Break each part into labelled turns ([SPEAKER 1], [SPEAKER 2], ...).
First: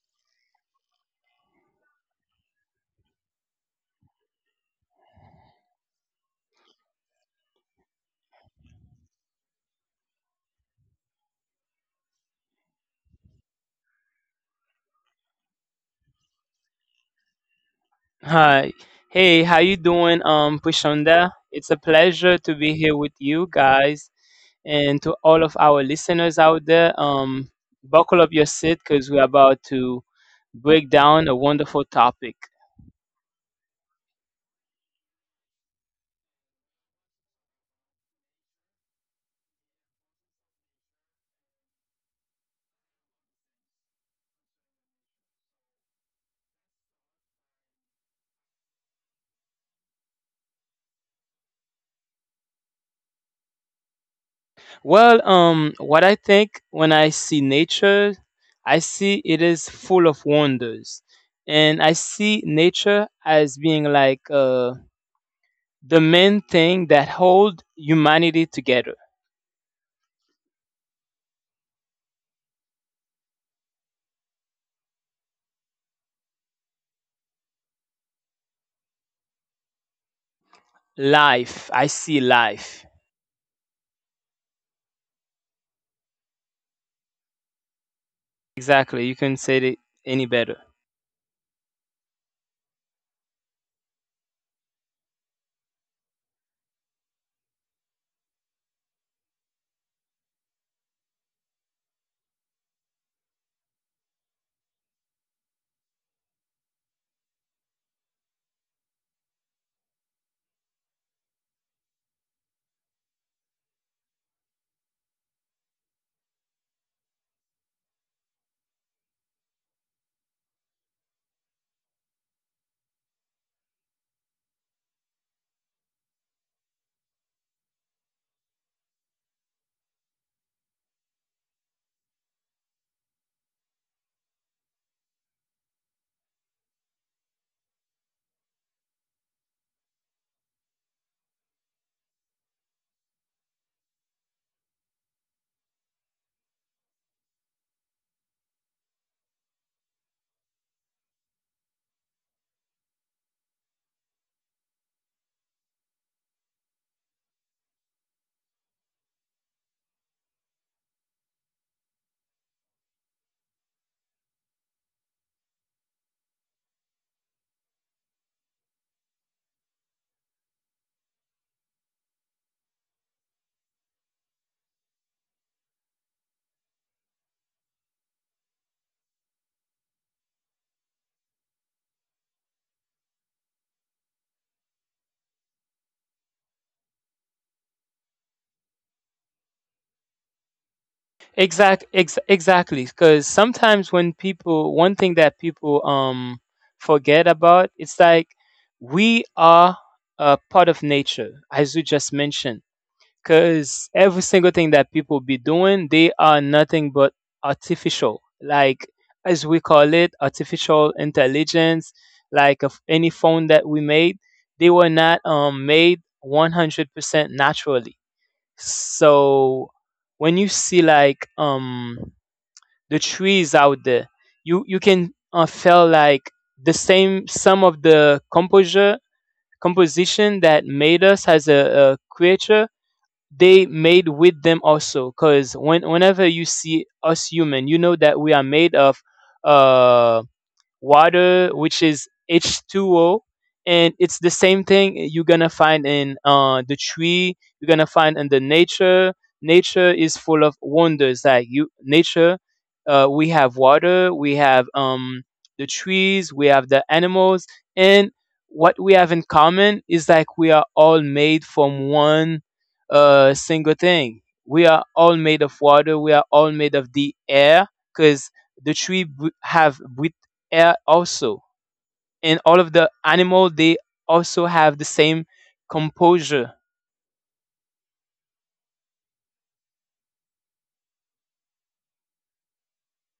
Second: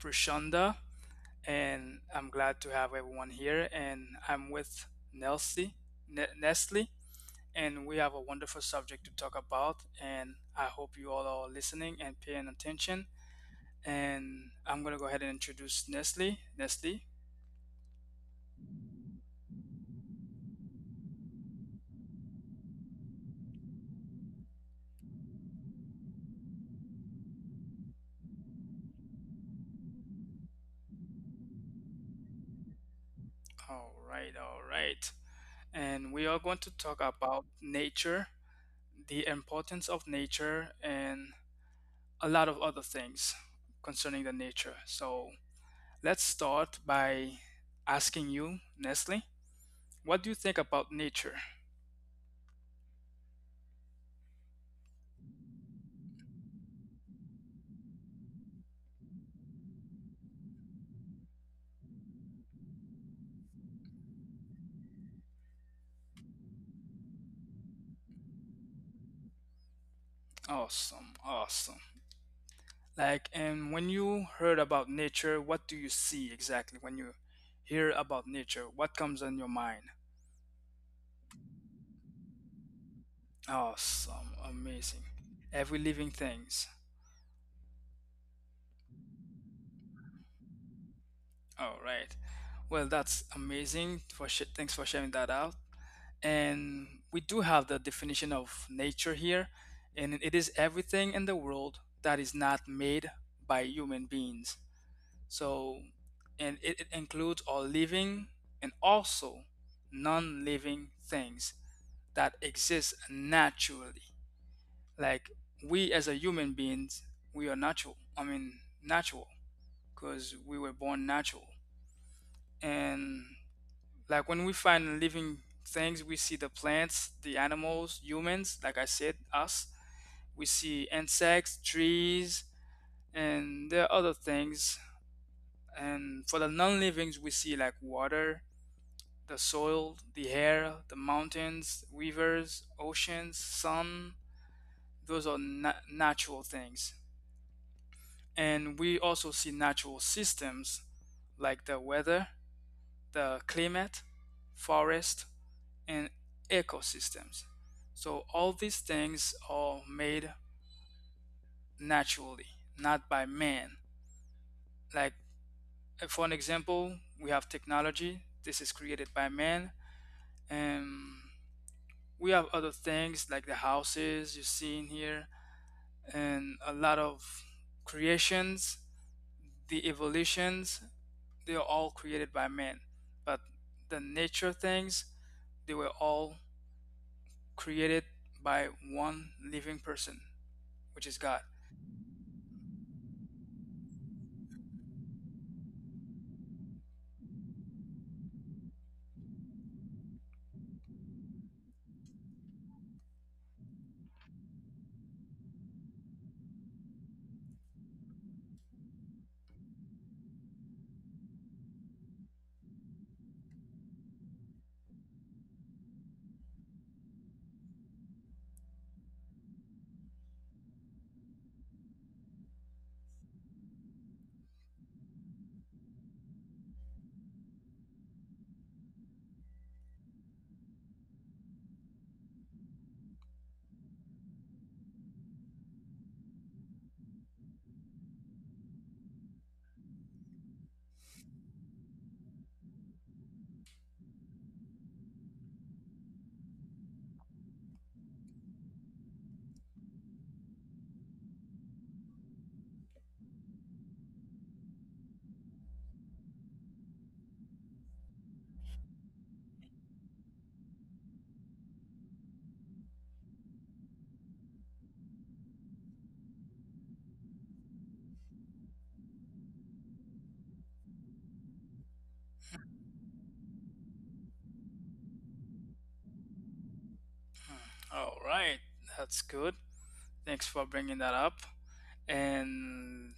[SPEAKER 1] Prashanda, and I'm glad to have everyone here. And I'm with Nelsie, Nestle, and we have a wonderful subject to talk about. And I hope you all are listening and paying attention. And I'm gonna go ahead and introduce Nestle. Nestle.
[SPEAKER 2] Hi. Hey, how you doing, Pushonda? It's a pleasure to be here with you guys and to all of our listeners out there. Buckle up your seat because we're about to break down a wonderful topic.
[SPEAKER 1] All right, all right. And we are going to talk about nature, the importance of nature, and a lot of other things concerning the nature. So let's start by asking you, Nestle, what do you think about nature?
[SPEAKER 2] What I think when I see nature, I see it is full of wonders, and I see nature as being the main thing that hold humanity together.
[SPEAKER 1] Awesome, awesome. Like, and when you heard about nature, what do you see exactly when you hear about nature? What comes on your mind?
[SPEAKER 2] Life, I see life.
[SPEAKER 1] Awesome, amazing. Every living things.
[SPEAKER 2] Exactly. You couldn't say it any better.
[SPEAKER 1] All right. Well, that's amazing. Thanks for sharing that out. And we do have the definition of nature here, and it is everything in the world that is not made by human beings. So, and it includes all living and also non-living things that exist naturally. Like we as a human beings, we are natural. I mean, natural because we were born natural and like when we find living things, we see the plants, the animals, humans, like I said, us. We see insects, trees, and there are other things. And for the non livings, we see like water, the soil, the air, the mountains, rivers, oceans, sun. Those are natural things. And we also see natural systems like the weather, the climate, forest, and ecosystems. So all these things are made naturally, not by man. Like, for an example, we have technology. This is created by man, and we have other things like the houses you see in here, and a lot of creations, the evolutions. They are all created by man, but the nature things, they were all created by one living person, which is God.
[SPEAKER 2] Exactly. Because sometimes when people, one thing that people forget about, it's like we are a part of nature, as you just mentioned. Because every single thing that people be doing, they are nothing but artificial. Like as we call it, artificial intelligence. Like of any phone that we made, they were not made 100% naturally. So when you see like the trees out there, you can feel like the same some of the composure composition that made us as a creature, they made with them also, because whenever you see us human, you know that we are made of uh water, which is H2O. And it's the same thing you're gonna find in the tree. You're gonna find in the nature. Nature is full of wonders. Like you, nature, we have water, we have the trees, we have the animals, and what we have in common is like we are all made from one single thing. We are all made of water. We are all made of the air, because the tree br- have breath air also, and all of the animal, they also have the same composure.
[SPEAKER 1] All right, that's good. Thanks for bringing that up. And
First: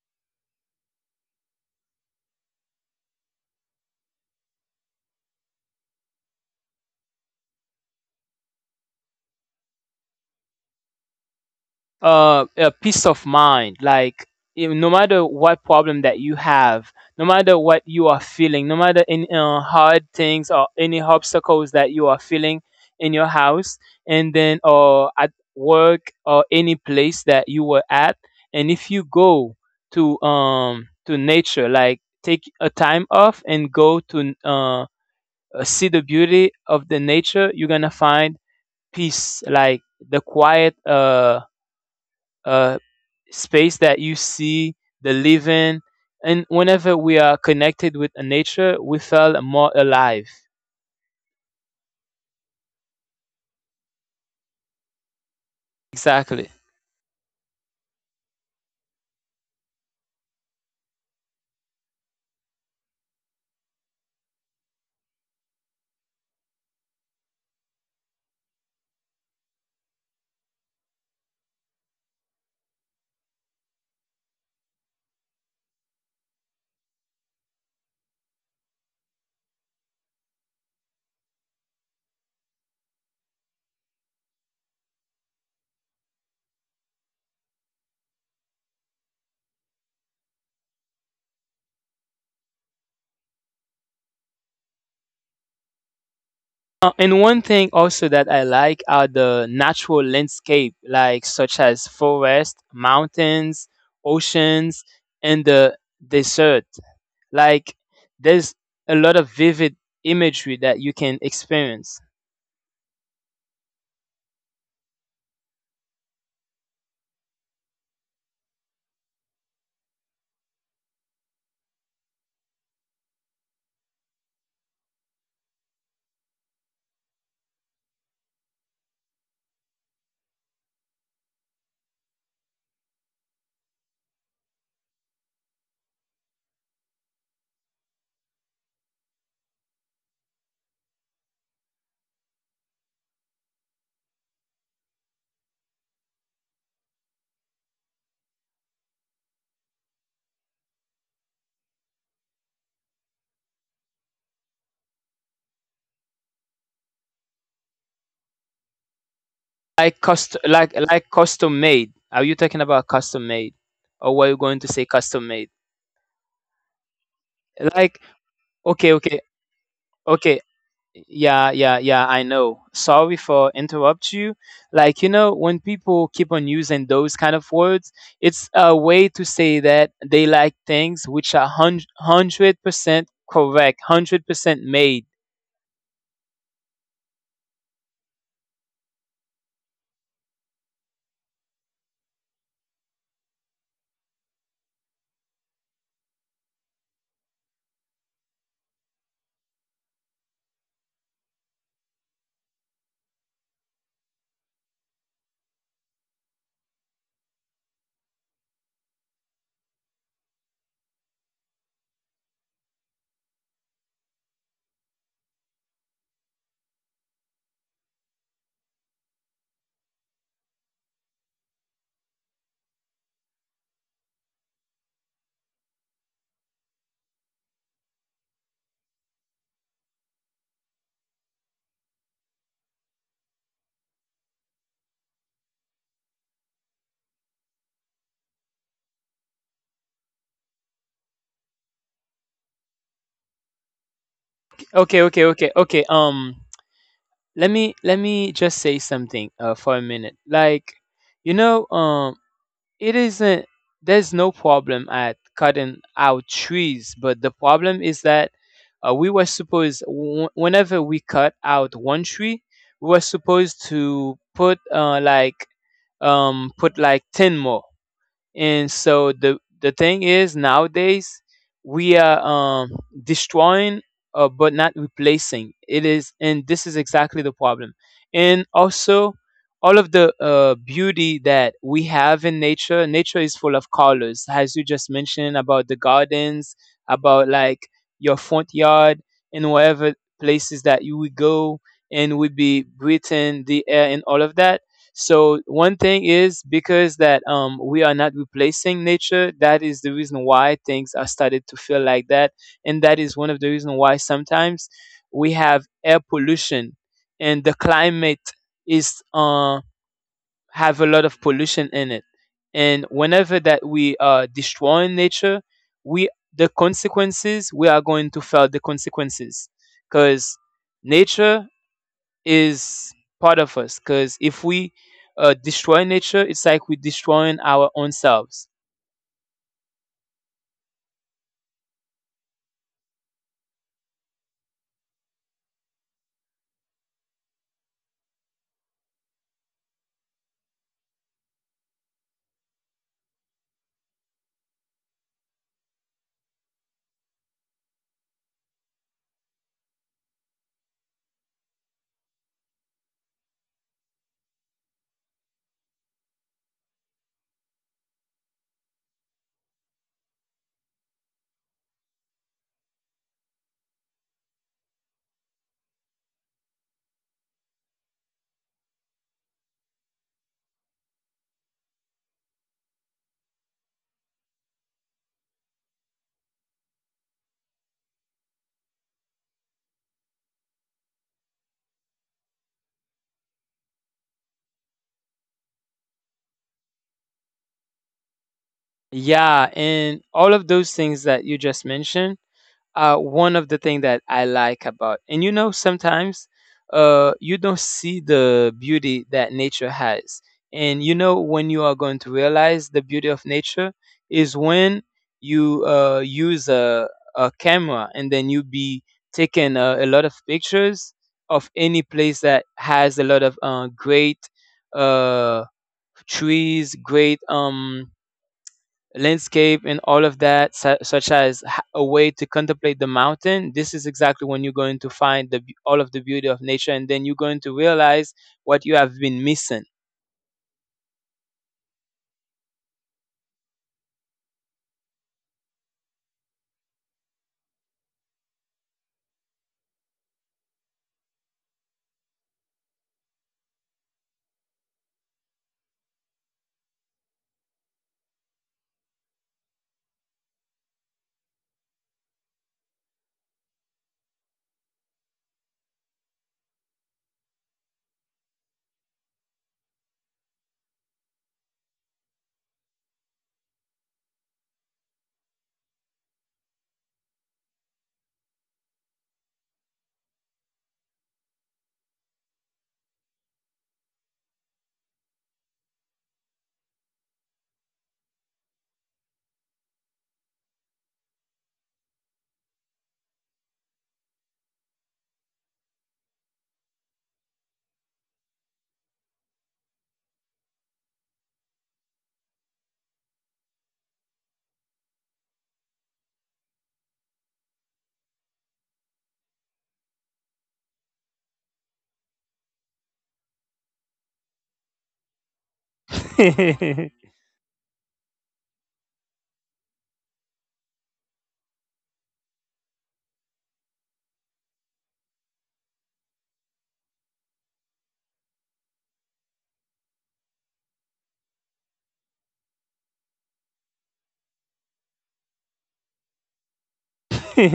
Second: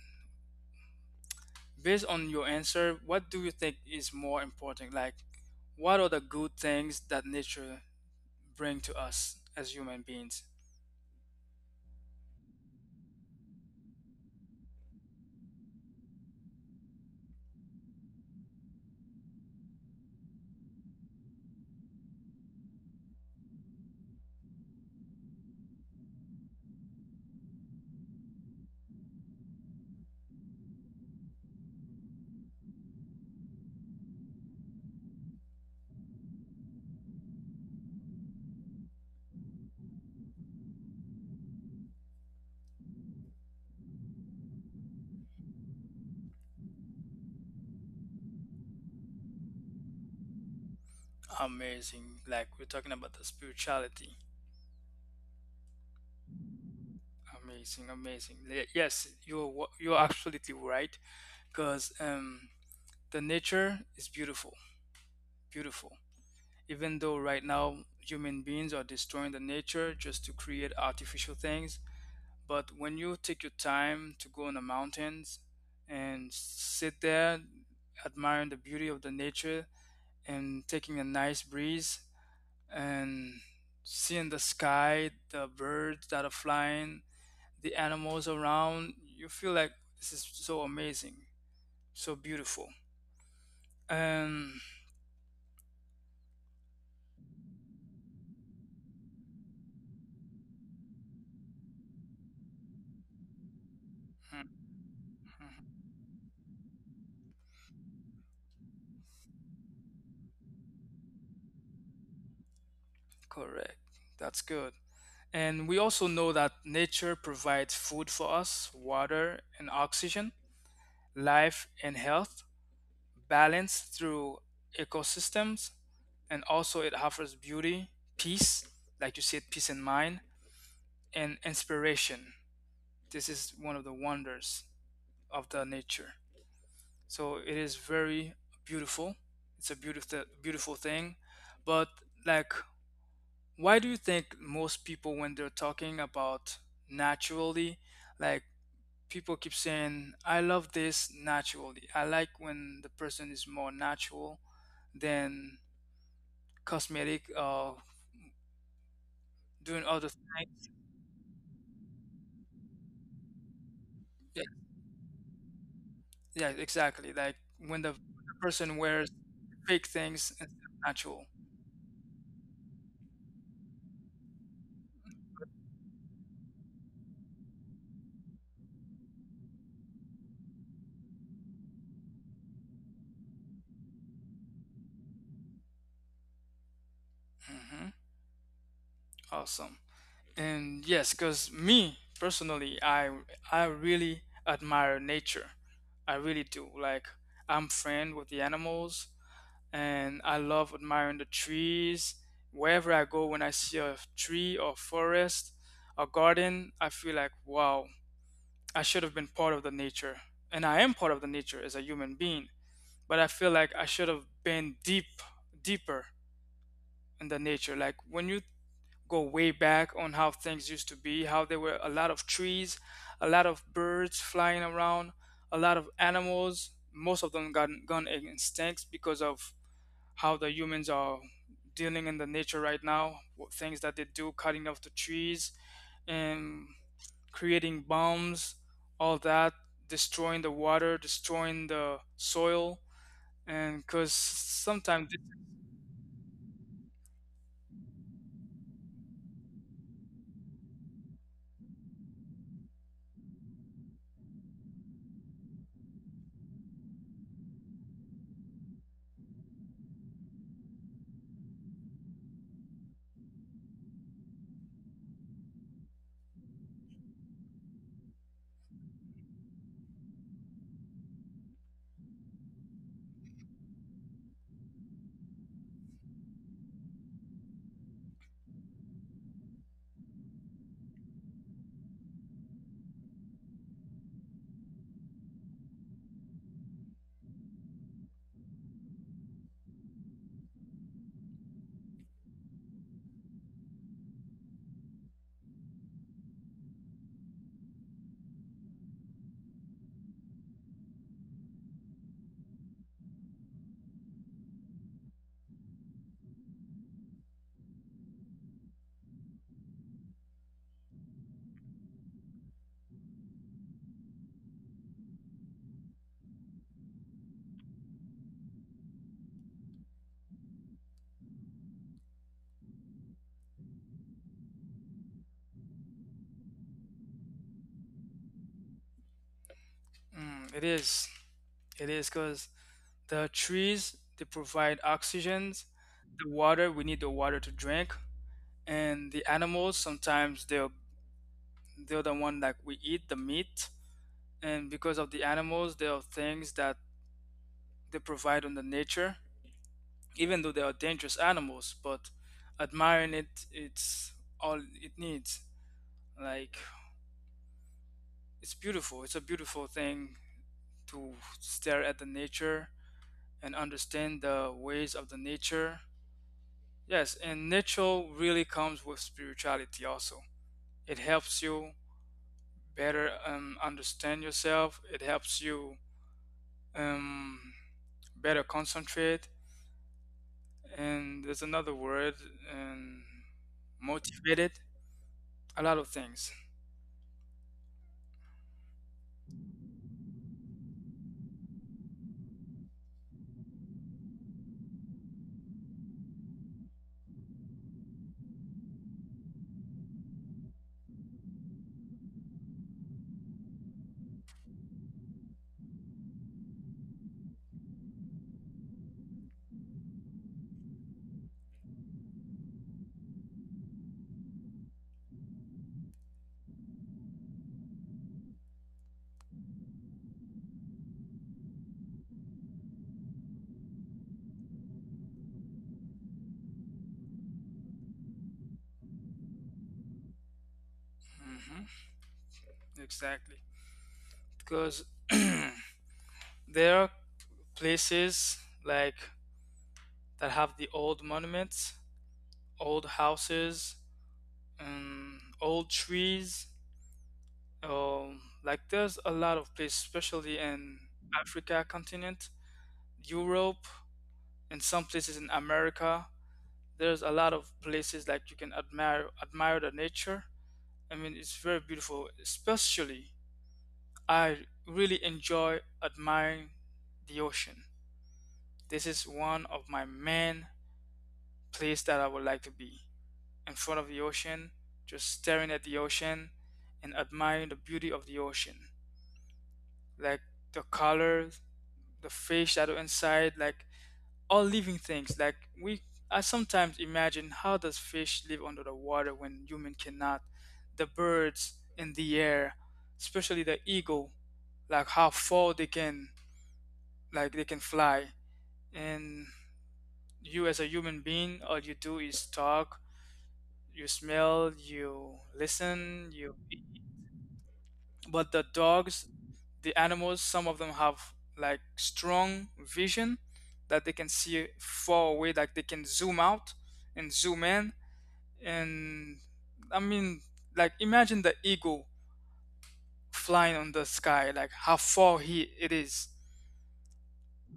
[SPEAKER 1] based on your answer, what do you think is more important? Like, what are the good things that nature bring to us as human beings?
[SPEAKER 2] Peace of mind. Like, no matter what problem that you have, no matter what you are feeling, no matter any hard things or any obstacles that you are feeling in your house, and then or at work or any place that you were at, and if you go to nature, like take a time off and go to see the beauty of the nature, you're gonna find peace, like the quiet uh, space that you see the living. And whenever we are connected with nature, we feel more alive.
[SPEAKER 1] Amazing. Like, we're talking about the spirituality.
[SPEAKER 2] Exactly.
[SPEAKER 1] Amazing, amazing. Yes, you're absolutely right. Cause the nature is beautiful, beautiful. Even though right now human beings are destroying the nature just to create artificial things. But when you take your time to go in the mountains and sit there admiring the beauty of the nature and taking a nice breeze and seeing the sky, the birds that are flying, the animals around, you feel like this is so amazing, so beautiful. And
[SPEAKER 2] And one thing also that I like are the natural landscape, like such as forest, mountains, oceans, and the desert. Like there's a lot of vivid imagery that you can experience.
[SPEAKER 1] correct. That's good. And we also know that nature provides food for us, water and oxygen, life and health, balance through ecosystems, and also it offers beauty, peace, like you said, peace in mind, and inspiration. This is one of the wonders of the nature. So it is very beautiful. It's a beautiful, beautiful thing. But, like, why do you think most people when they're talking about naturally, like, people keep saying I love this naturally, I like when the person is more natural than cosmetic, doing
[SPEAKER 2] Like
[SPEAKER 1] other
[SPEAKER 2] custom,
[SPEAKER 1] things.
[SPEAKER 2] like custom made. Are you talking about custom made? Or were you
[SPEAKER 1] Yeah,
[SPEAKER 2] going to say custom made?
[SPEAKER 1] yeah, exactly. Like when the,
[SPEAKER 2] Like,
[SPEAKER 1] the person wears fake things instead of natural.
[SPEAKER 2] yeah, yeah, yeah, I know. Sorry for interrupt you. Like, you know, when people keep on using those kind of words, it's a way to say that they like things which are 100% correct, 100% made.
[SPEAKER 1] Hmm. Awesome. And yes, because me personally, I really admire nature. I really do. Like, I'm friend with the animals, and I love admiring the trees. Wherever I go, when I see a tree or forest or garden, I feel like, wow, I should have been part of the nature. And I am part of the nature as a human being, but I feel like I should have been deep, deeper in the nature. Like when you go way back on how things used to be, how there were a lot of trees, a lot of birds flying around, a lot of animals. Most of them got gone extinct because of how the humans are dealing in the nature right now, what things that they do, cutting off the trees and creating bombs, all that, destroying the water, destroying the soil, and because
[SPEAKER 2] Okay,
[SPEAKER 1] sometimes,
[SPEAKER 2] okay, okay, okay. Let me let me just say something for a minute. Like, you know, it isn't, there's no problem at cutting out trees, but the problem is that we were supposed, whenever we cut out one tree, we were supposed to put like put like 10 more. And so the thing is nowadays we are destroying, but not replacing it, is and this is exactly the problem. And also, all of the beauty that we have in nature, nature is full of colors, as you just mentioned about the gardens, about like your front yard and whatever places that you would go and would be breathing the air and all of that. So one thing is because that we are not replacing nature. That is the reason why things are started to feel like that, and that is one of the reason why sometimes we have air pollution, and the climate is have a lot of pollution in it. And whenever that we are destroying nature, we, the consequences, we are going to feel the consequences, because nature is part of us, because if we destroy nature, it's like we're destroying our own selves.
[SPEAKER 1] mm, it is because the trees they provide oxygen, the water, we need the water to drink, and the animals sometimes they're the one that we eat the meat, and because of the animals there are things that they provide on the nature. Even though they are dangerous animals, but admiring it, it's all it needs. Like, it's beautiful. It's a beautiful thing to stare at the nature and understand the ways of the nature. Yes, and nature really comes with spirituality also. It helps you better understand yourself. It helps you um, better concentrate. And there's another word, um, motivated. A lot of things.
[SPEAKER 2] Yeah, and all of those things that you just mentioned are one of the things that I like about. And you know, sometimes you don't see the beauty that nature has. And you know when you are going to realize the beauty of nature is when you use a camera, and then you be taking a lot of pictures of any place that has a lot of great uh, trees, great landscape and all of that, such as a way to contemplate the mountain. This is exactly when you're going to find the, all of the beauty of nature, and then you're going to realize what you have been missing.
[SPEAKER 1] Hmm. Exactly, because there are places like that have the old monuments, old houses, old trees. Like, there's a lot of places, especially in Africa continent, Europe, and some places in America. There's a lot of places like you can admire the nature. I mean, it's very beautiful. Especially I really enjoy admiring the ocean. This is one of my main places that I would like to be, in front of the ocean, just staring at the ocean and admiring the beauty of the ocean, like the colors, the fish that are inside, like all living things. Like, we, I sometimes imagine how does fish live under the water when human cannot, the birds in the air, especially the eagle, like how far they can, like they can fly, and you as a human being, all you do is talk, you smell, you listen, you, but the dogs, the animals, some of them have like strong vision that they can see far away, like they can zoom out and zoom in. And, I mean, like, imagine the eagle flying on the sky, like how far he it is,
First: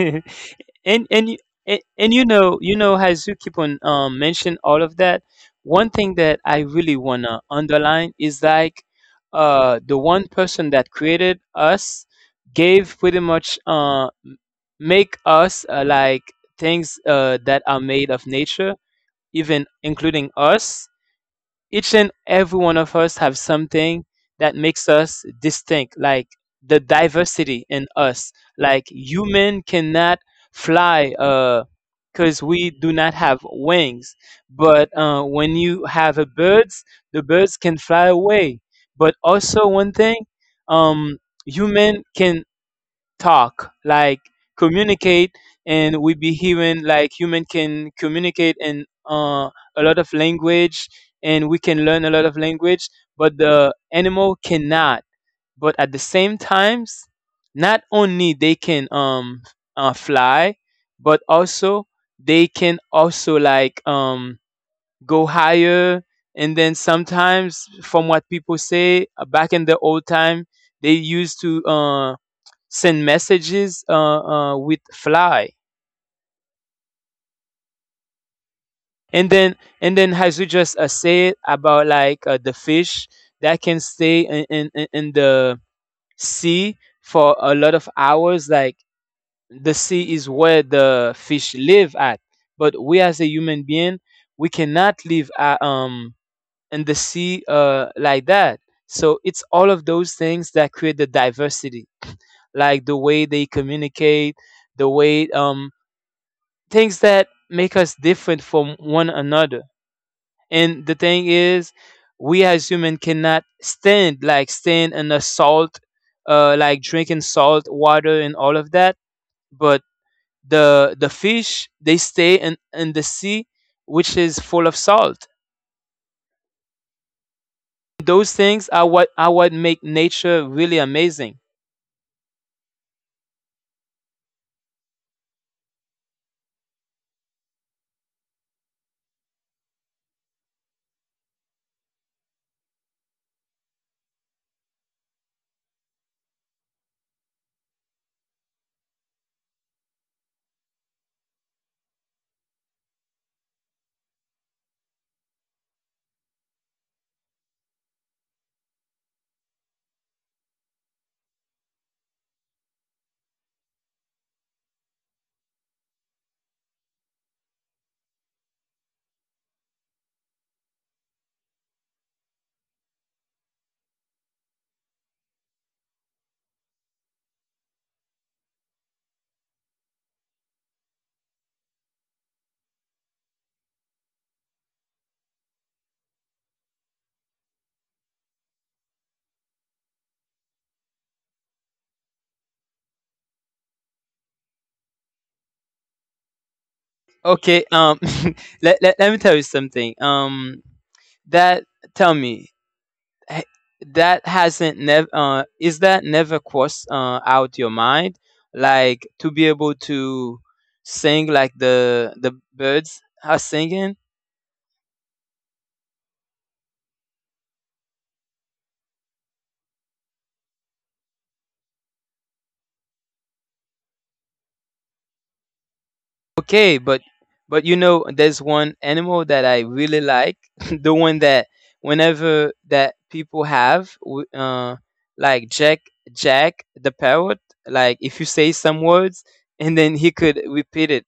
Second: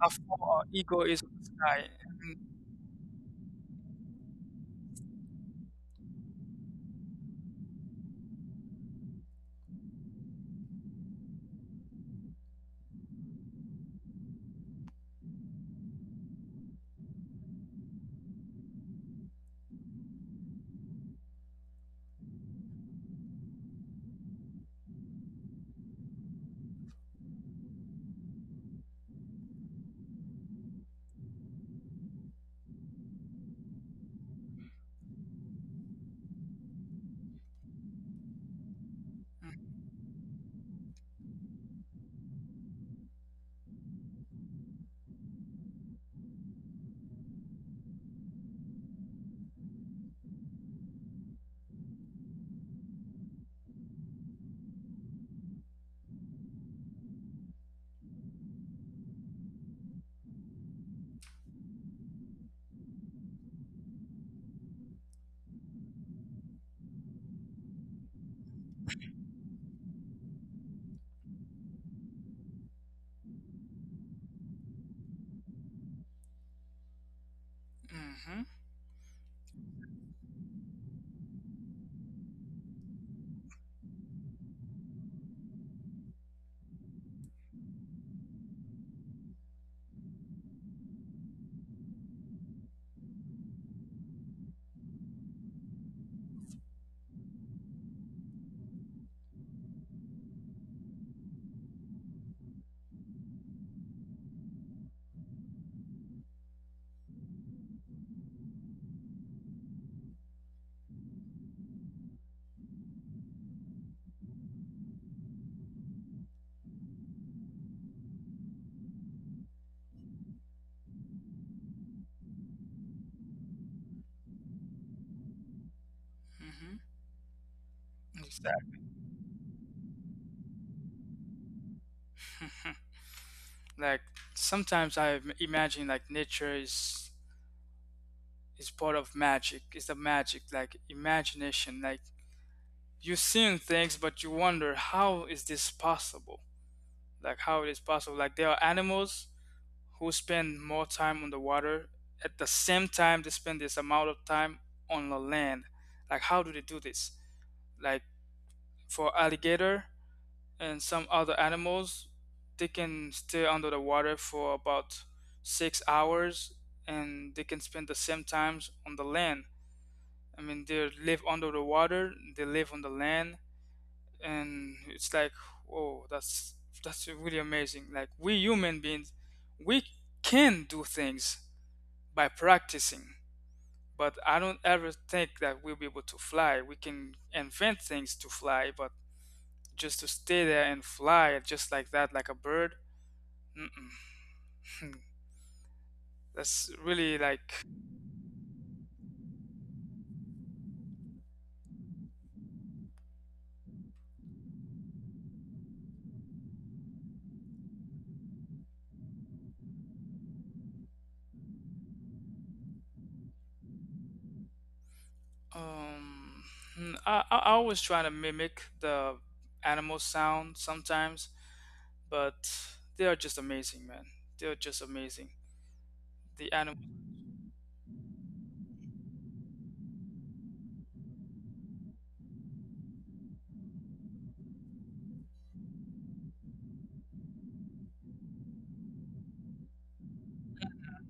[SPEAKER 1] how far our ego
[SPEAKER 2] and
[SPEAKER 1] is
[SPEAKER 2] and
[SPEAKER 1] on
[SPEAKER 2] you
[SPEAKER 1] the
[SPEAKER 2] and,
[SPEAKER 1] sky.
[SPEAKER 2] and you
[SPEAKER 1] Mm-hmm,
[SPEAKER 2] know, you know, as you keep on mention all of that, one thing that I really want to underline is like, the one person that created us gave pretty much make us like things that are made of nature, even including us. Each and every one of us have something that makes us distinct, like the diversity in us. Like, human cannot fly, uh because we do not have wings. But when you have a birds, the birds can fly away. But also one thing, um, human can talk, like communicate, and we be hearing like human can communicate in a lot of language, and we can learn a lot of language. But the animal cannot. But at the same times, not only they can fly, but also they can also like go higher. And then sometimes, from what people say, back in the old time, they used to send messages, with fly.
[SPEAKER 1] mm-hmm.
[SPEAKER 2] And then, and then as you just said about like the fish that can stay in the sea for a lot of hours. Like, the sea is where the fish live at, but we as a human being, we cannot live at, in the sea like that. So it's all of those things that create the diverse, like the way they communicate, the way things that make us different from one another. And the thing is, we as human cannot stand, like stand in the salt, like drinking salt water and all of that. But the fish, they stay in the sea, which is full of salt.
[SPEAKER 1] Mm-hmm.
[SPEAKER 2] Those
[SPEAKER 1] Yes.
[SPEAKER 2] things are what make nature really amazing.
[SPEAKER 1] Mhm. Like sometimes I imagine like nature is part of magic. It's the magic, like imagination. Like you're seeing things, but you wonder how is this possible? Like how it is possible? Like there are animals who spend more time on the water, at the same time they spend this amount of time on the land. Like how do they do this? Like for alligator, and some other animals, they can stay under the water for about 6 hours, and they can spend the same times on the land. I mean, they live under the water, they live on the land. And it's like, whoa, that's really amazing. Like we human beings, we can do things by practicing, but I don't ever think that we'll be able to fly. We can invent things to fly, but just to stay there and fly just like that, like a bird. Mm-mm. That's really like,
[SPEAKER 2] Okay. um let me tell you something. That Tell me, h- that hasn't never, is that never crossed out your mind, like, to be able to sing like the birds are singing?
[SPEAKER 1] um mm, I always try to mimic the animal sound sometimes, but they are just amazing, man. They are just amazing. The
[SPEAKER 2] Okay.
[SPEAKER 1] animal,
[SPEAKER 2] But you know, there's one animal that I really like, the one that whenever that people have, like Jack, Jack the parrot. Like if you say some words, and then he could repeat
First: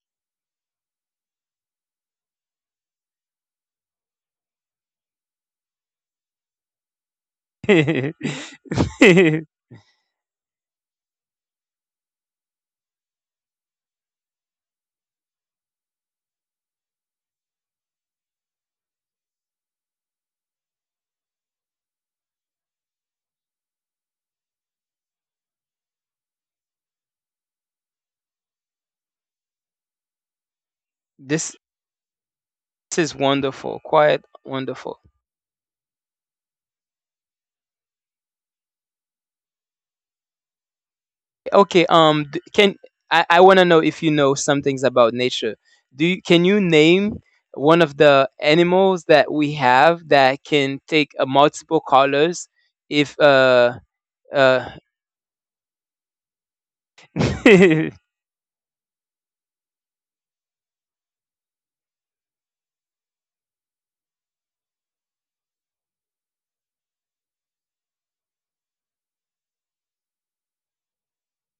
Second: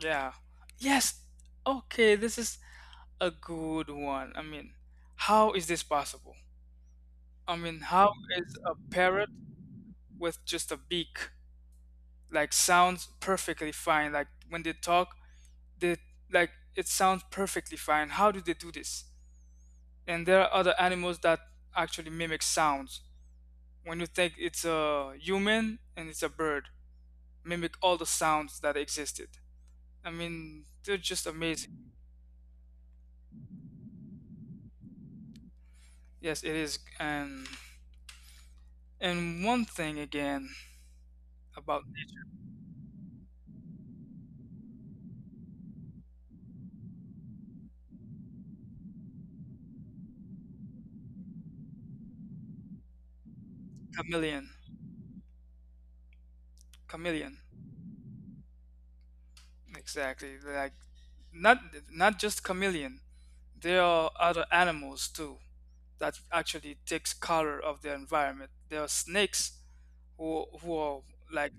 [SPEAKER 1] yeah. Yes. Okay, this is a good one. I mean, how is this possible? I mean, how
[SPEAKER 2] it.
[SPEAKER 1] is a parrot
[SPEAKER 2] This
[SPEAKER 1] with just a beak like sounds perfectly fine? Like when they talk, they, like, it sounds perfectly fine. How do they do this? And there are other animals that actually mimic sounds. When you think it's a human and it's a bird, mimic all the sounds that existed. I mean, they're just amazing.
[SPEAKER 2] is wonderful, quite wonderful.
[SPEAKER 1] Yes, it is. And one thing again about
[SPEAKER 2] Okay, can I want to know if you know some things about nature? Do you, can you name one of the animals that we have that can take a multi colors, if
[SPEAKER 1] chameleon,
[SPEAKER 2] uh
[SPEAKER 1] chameleon, exactly. Like not not just chameleon. There are other animals too that actually takes color of their environment. There are snakes who are like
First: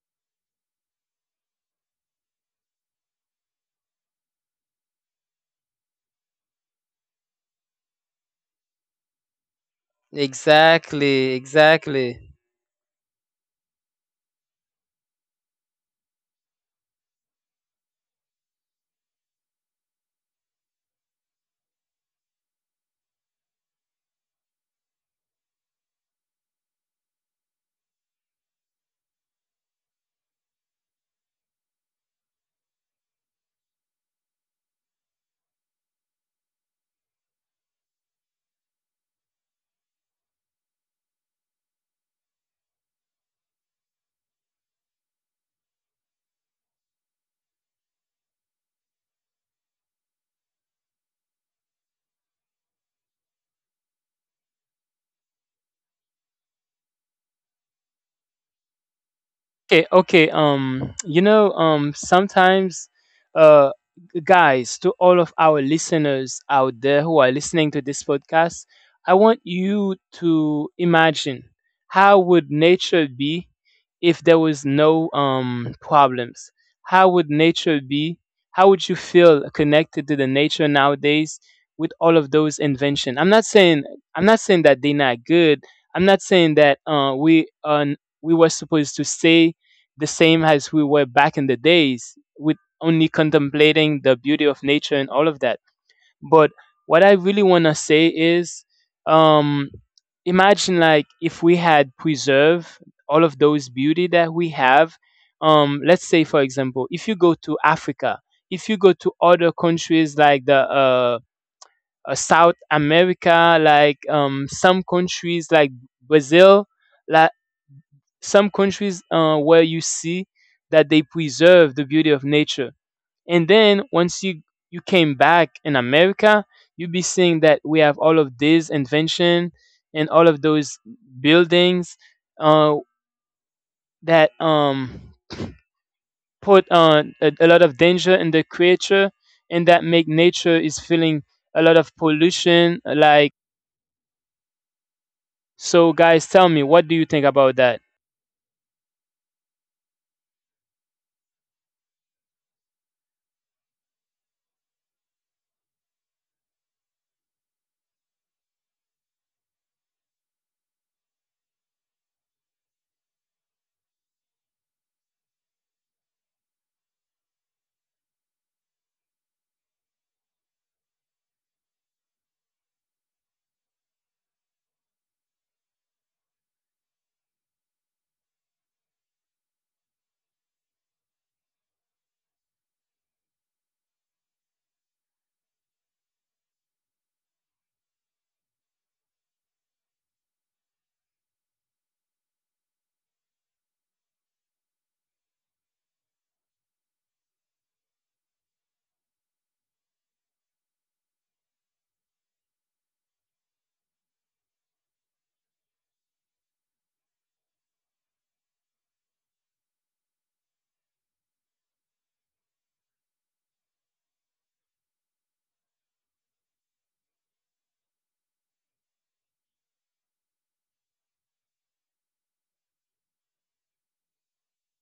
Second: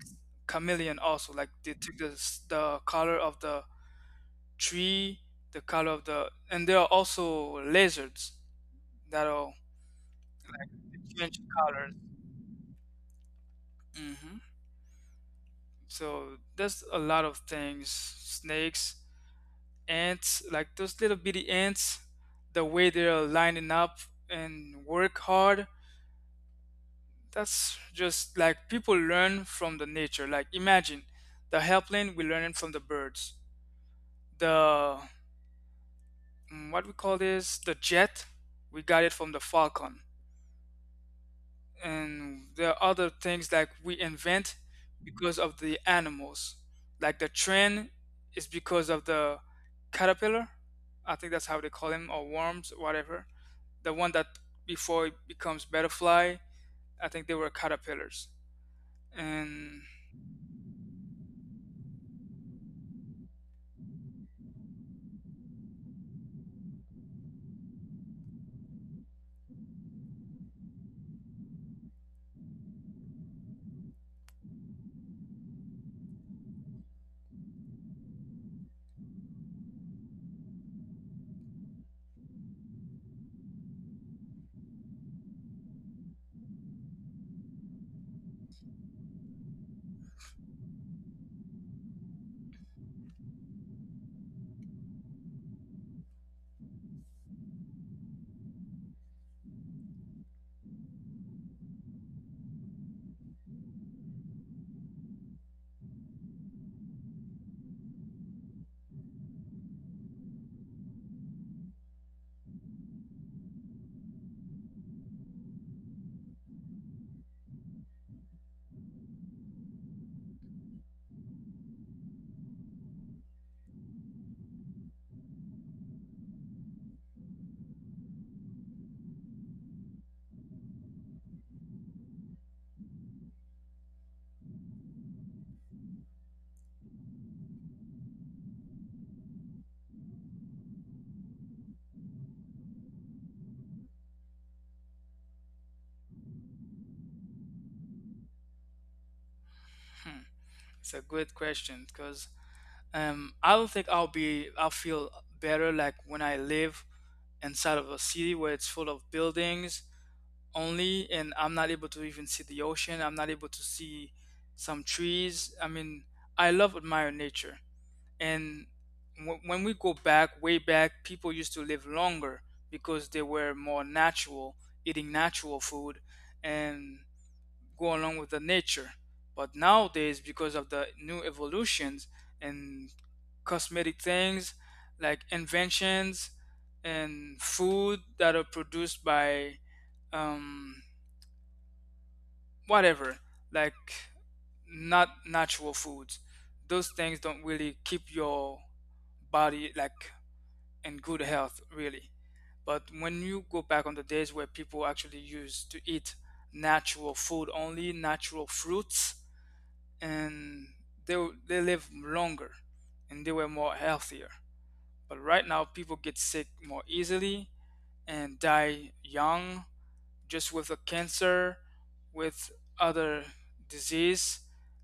[SPEAKER 1] chameleon also, like they took the color of the tree, the color of the, and there are also lizards that will
[SPEAKER 2] exactly,
[SPEAKER 1] change colors.
[SPEAKER 2] exactly.
[SPEAKER 1] Hmm. So there's a lot of things, snakes, ants, like those little bitty ants, the way they're lining up and work hard. That's just like people learn from the nature. Like, imagine the airplane, we learn it from the birds. The, what we call this, the jet, we got it from the falcon. And there are other things that we invent because of the animals. Like the train is because of the caterpillar, I think that's how they call them, or worms or whatever, the one that before it becomes butterfly, I think they were caterpillars. And
[SPEAKER 2] Okay, okay, you know, sometimes, uh guys, to all of our listeners out there who are listening to this podcast, I want you to imagine, how would nature be if there was no problems? How would nature be? How would you feel connected to the nature nowadays, all of those invention? I'm not saying, I'm not saying that they're not good. I'm not saying that we were supposed to stay the same as we were back in the days, only contemplating the beauty of nature and all of that. But what I really want to say is, um, imagine like if we had preserved all of those beauty that we have. Let's say, for example, if you go to Africa, if you go to other countries like the South America, like some countries like Brazil, like some countries where you see that they preserve the beauty of nature. And then once you came back in America, you be seeing that we have all of this invention and all of those buildings uh, that put a lot of danger in the creature, and that make nature is feeling a lot of pollution, like. So, guys, tell me, what do you think about that?
[SPEAKER 1] hmm, it's a good question, because I don't think I'll feel better like when I live inside of a city where it's full of buildings only, and I'm not able to even see the ocean. I'm not able to see some trees. I mean, I love admire nature. And when we go back, way back, people used to live longer because they were more natural, eating natural food and go along with the nature. But nowadays, because of the new evolutions and cosmetic things like inventions and food that are produced by um, whatever, like not natural foods, those things don't really keep your body like in good health, really. But when you go back on the days where people actually used to eat natural food only, natural fruits, and they they live longer and they were more healthier. But right now, people get sick more easily and die young, just with a cancer, with other disease,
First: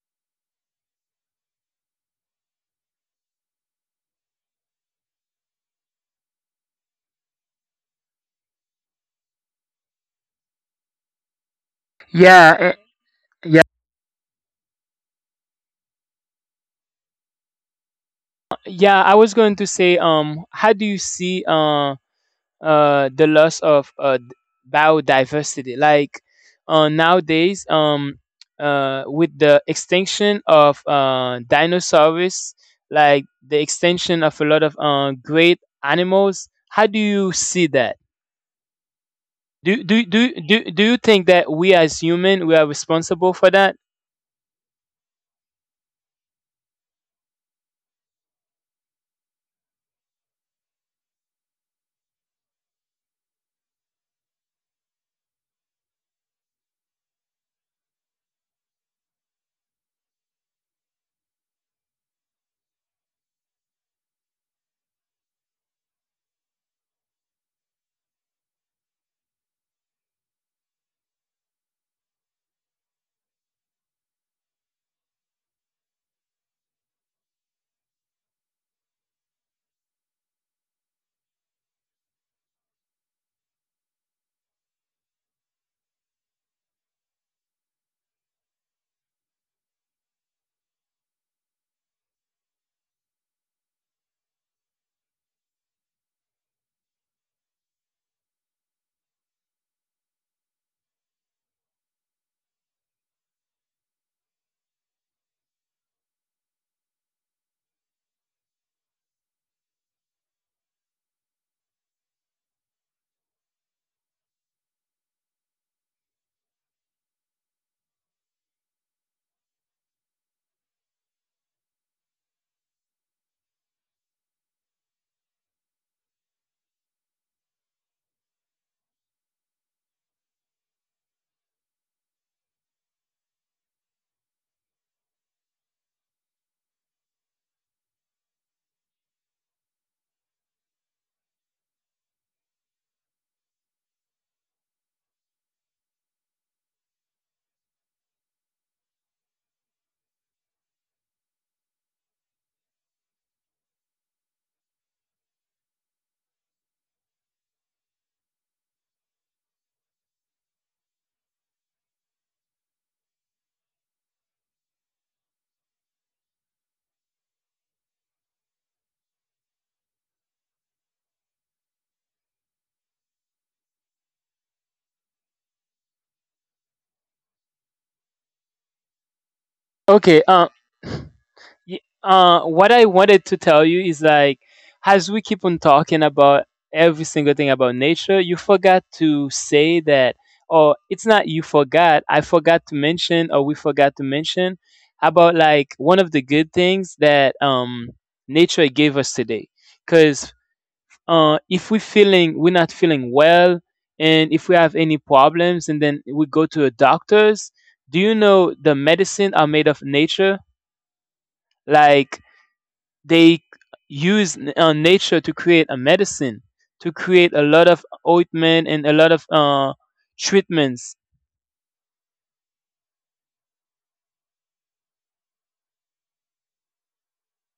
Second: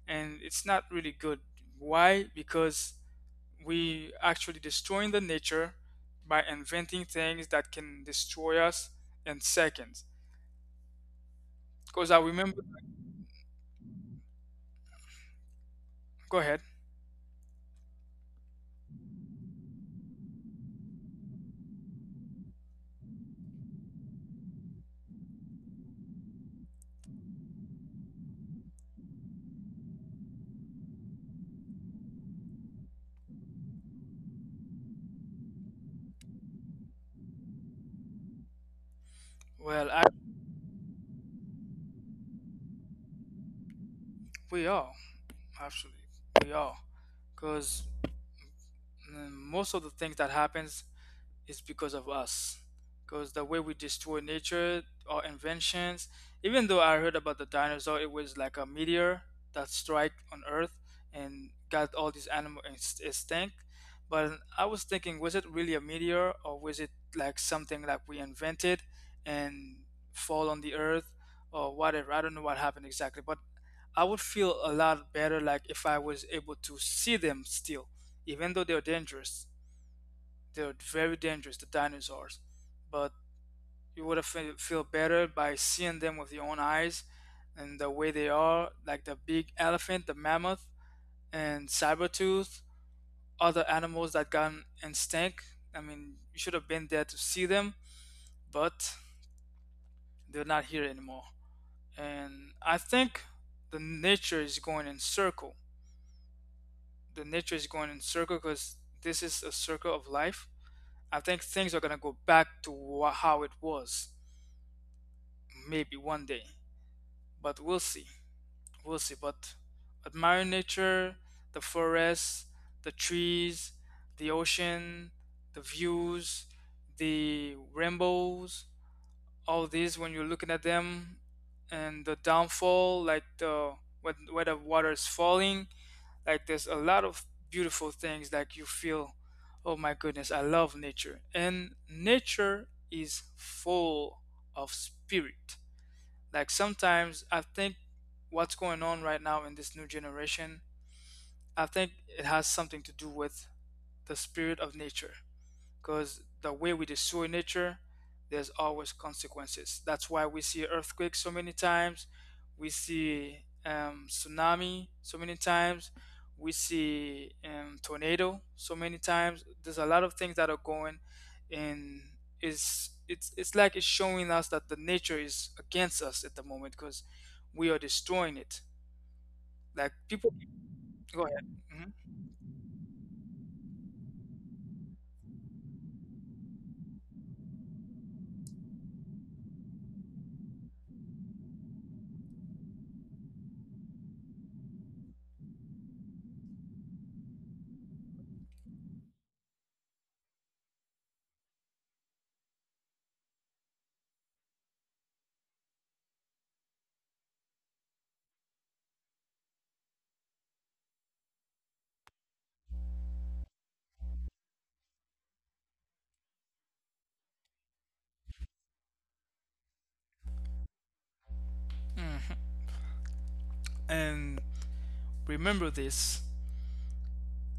[SPEAKER 1] and it's not really good. Why? Because we actually destroying the nature by inventing things that can destroy us in seconds. Because I
[SPEAKER 2] Yeah,
[SPEAKER 1] remember.
[SPEAKER 2] eh, yeah,
[SPEAKER 1] Go ahead.
[SPEAKER 2] yeah, I was going to say, how do you see the loss of biodiversity? Like, nowadays, with the extinction of dinosaurs, like the extinction of a lot of great animals, how do you see that? Do
[SPEAKER 1] Well, I
[SPEAKER 2] do do do you think that we as human we are responsible for that?
[SPEAKER 1] we all actually we all because most of the things that happens it's because of us. Because the way we destroy nature, our inventions, even though I heard about the dinosaur, it was like a meteor that strike on Earth and got all these animal extinct. But I was thinking, was it really a meteor or was it like something like we invented and fall on the Earth or whatever? I don't know what happened exactly, but I would feel a lot better like if I was able to see them still, even though they're dangerous, they're very dangerous, the dinosaurs. But you would have feel better by seeing them with your own eyes and the way they are, like the big elephant, the mammoth, and saber tooth, other animals that got extinct. I mean, you should have been there to see them, but they're not here anymore. And I think the nature is going in circle. The nature is going in circle because this is a circle of life. I think things are gonna go back to how it was maybe one day, but we'll see. We'll see. But admire nature, the forests, the trees, the ocean, the views, the rainbows, all these when you're looking at them and the downfall, like the when, where the water is falling, like there's a lot of beautiful things like you feel, oh my goodness, I love nature. And nature is full of spirit. Like sometimes I think what's going on right now in this new generation, I think it has something to do with the spirit of nature because the way we destroy nature, there's always consequences. That's why we see earthquakes so many times, we see tsunami so many times, we see tornado so many times. There's a lot of things that are going, and it's like it's showing us that the nature is against us at the moment because we are destroying it. Like
[SPEAKER 2] Okay,
[SPEAKER 1] people,
[SPEAKER 2] uh
[SPEAKER 1] go ahead.
[SPEAKER 2] What I wanted to tell you is like, as we keep on talking about every single thing about nature, you forgot to say that, or it's not you forgot, I forgot to mention, or we forgot to mention about like one of the good things that nature gave us today. Because if we feeling we're not feeling well, and if we have any problems, and then we go to a doctor's, do you know the medicine are made of nature? Like they use nature to create a medicine, to create a lot of ointment and a lot of treatments.
[SPEAKER 1] Hmm. And remember this.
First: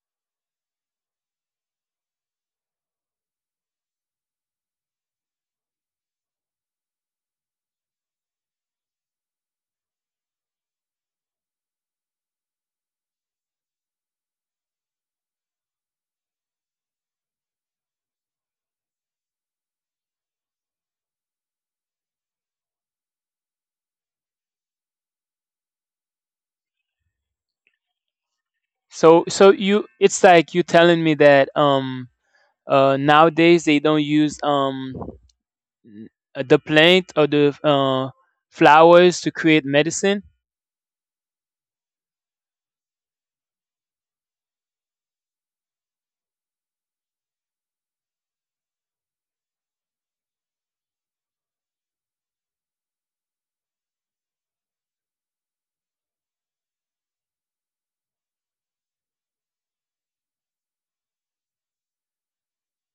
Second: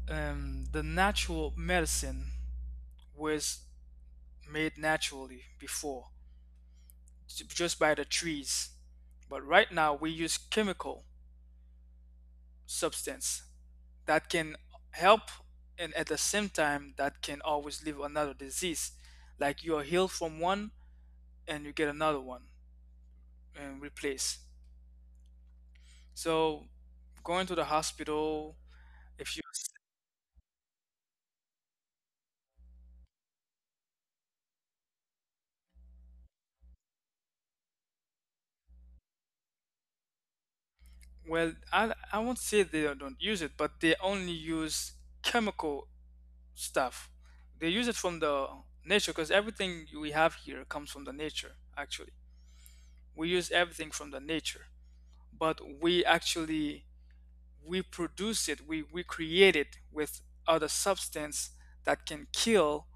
[SPEAKER 1] The natural medicine was made naturally before just by the trees, but right now we use chemical substance that can help and at the same time that can always leave another disease like you are healed from one and you get another one and replace, so going to the hospital
[SPEAKER 2] So,
[SPEAKER 1] if you.
[SPEAKER 2] so you, it's like you telling me that nowadays they don't use n- the plant or the flowers to create medicine?
[SPEAKER 1] Well, I won't say they don't use it, but they only use chemical stuff. They use it from the nature because everything we have here comes from the nature, actually. We use everything from the nature, but we produce it, we create it with other substance that can kill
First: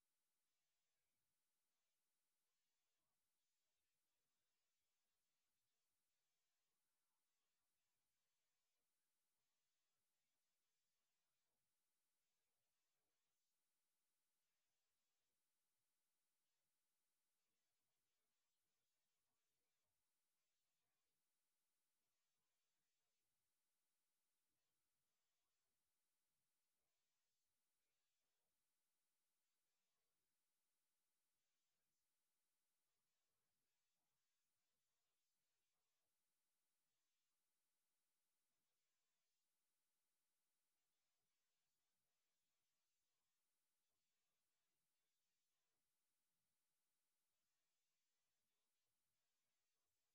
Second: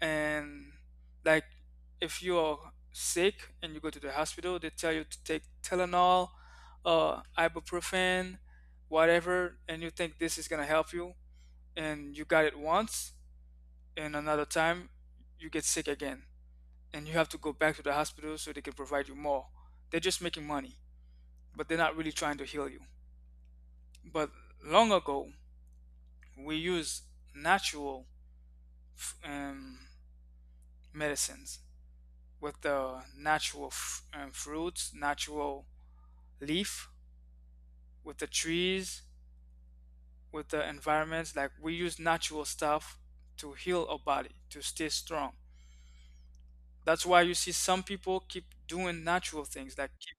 [SPEAKER 1] and like if you're sick and you go to the hospital, they tell you to take Tylenol, ibuprofen, whatever, and you think this is gonna help you, and you got it once, and another time you get sick again and you have to go back to the hospital so they can provide you more. They're just making money, but they're not really trying to heal you. But long ago, we used natural um, medicines with the natural fruits, natural leaf, with the trees, with the environments. Like we use natural stuff to heal our body, to stay strong. That's why you see some people keep doing natural things, like keep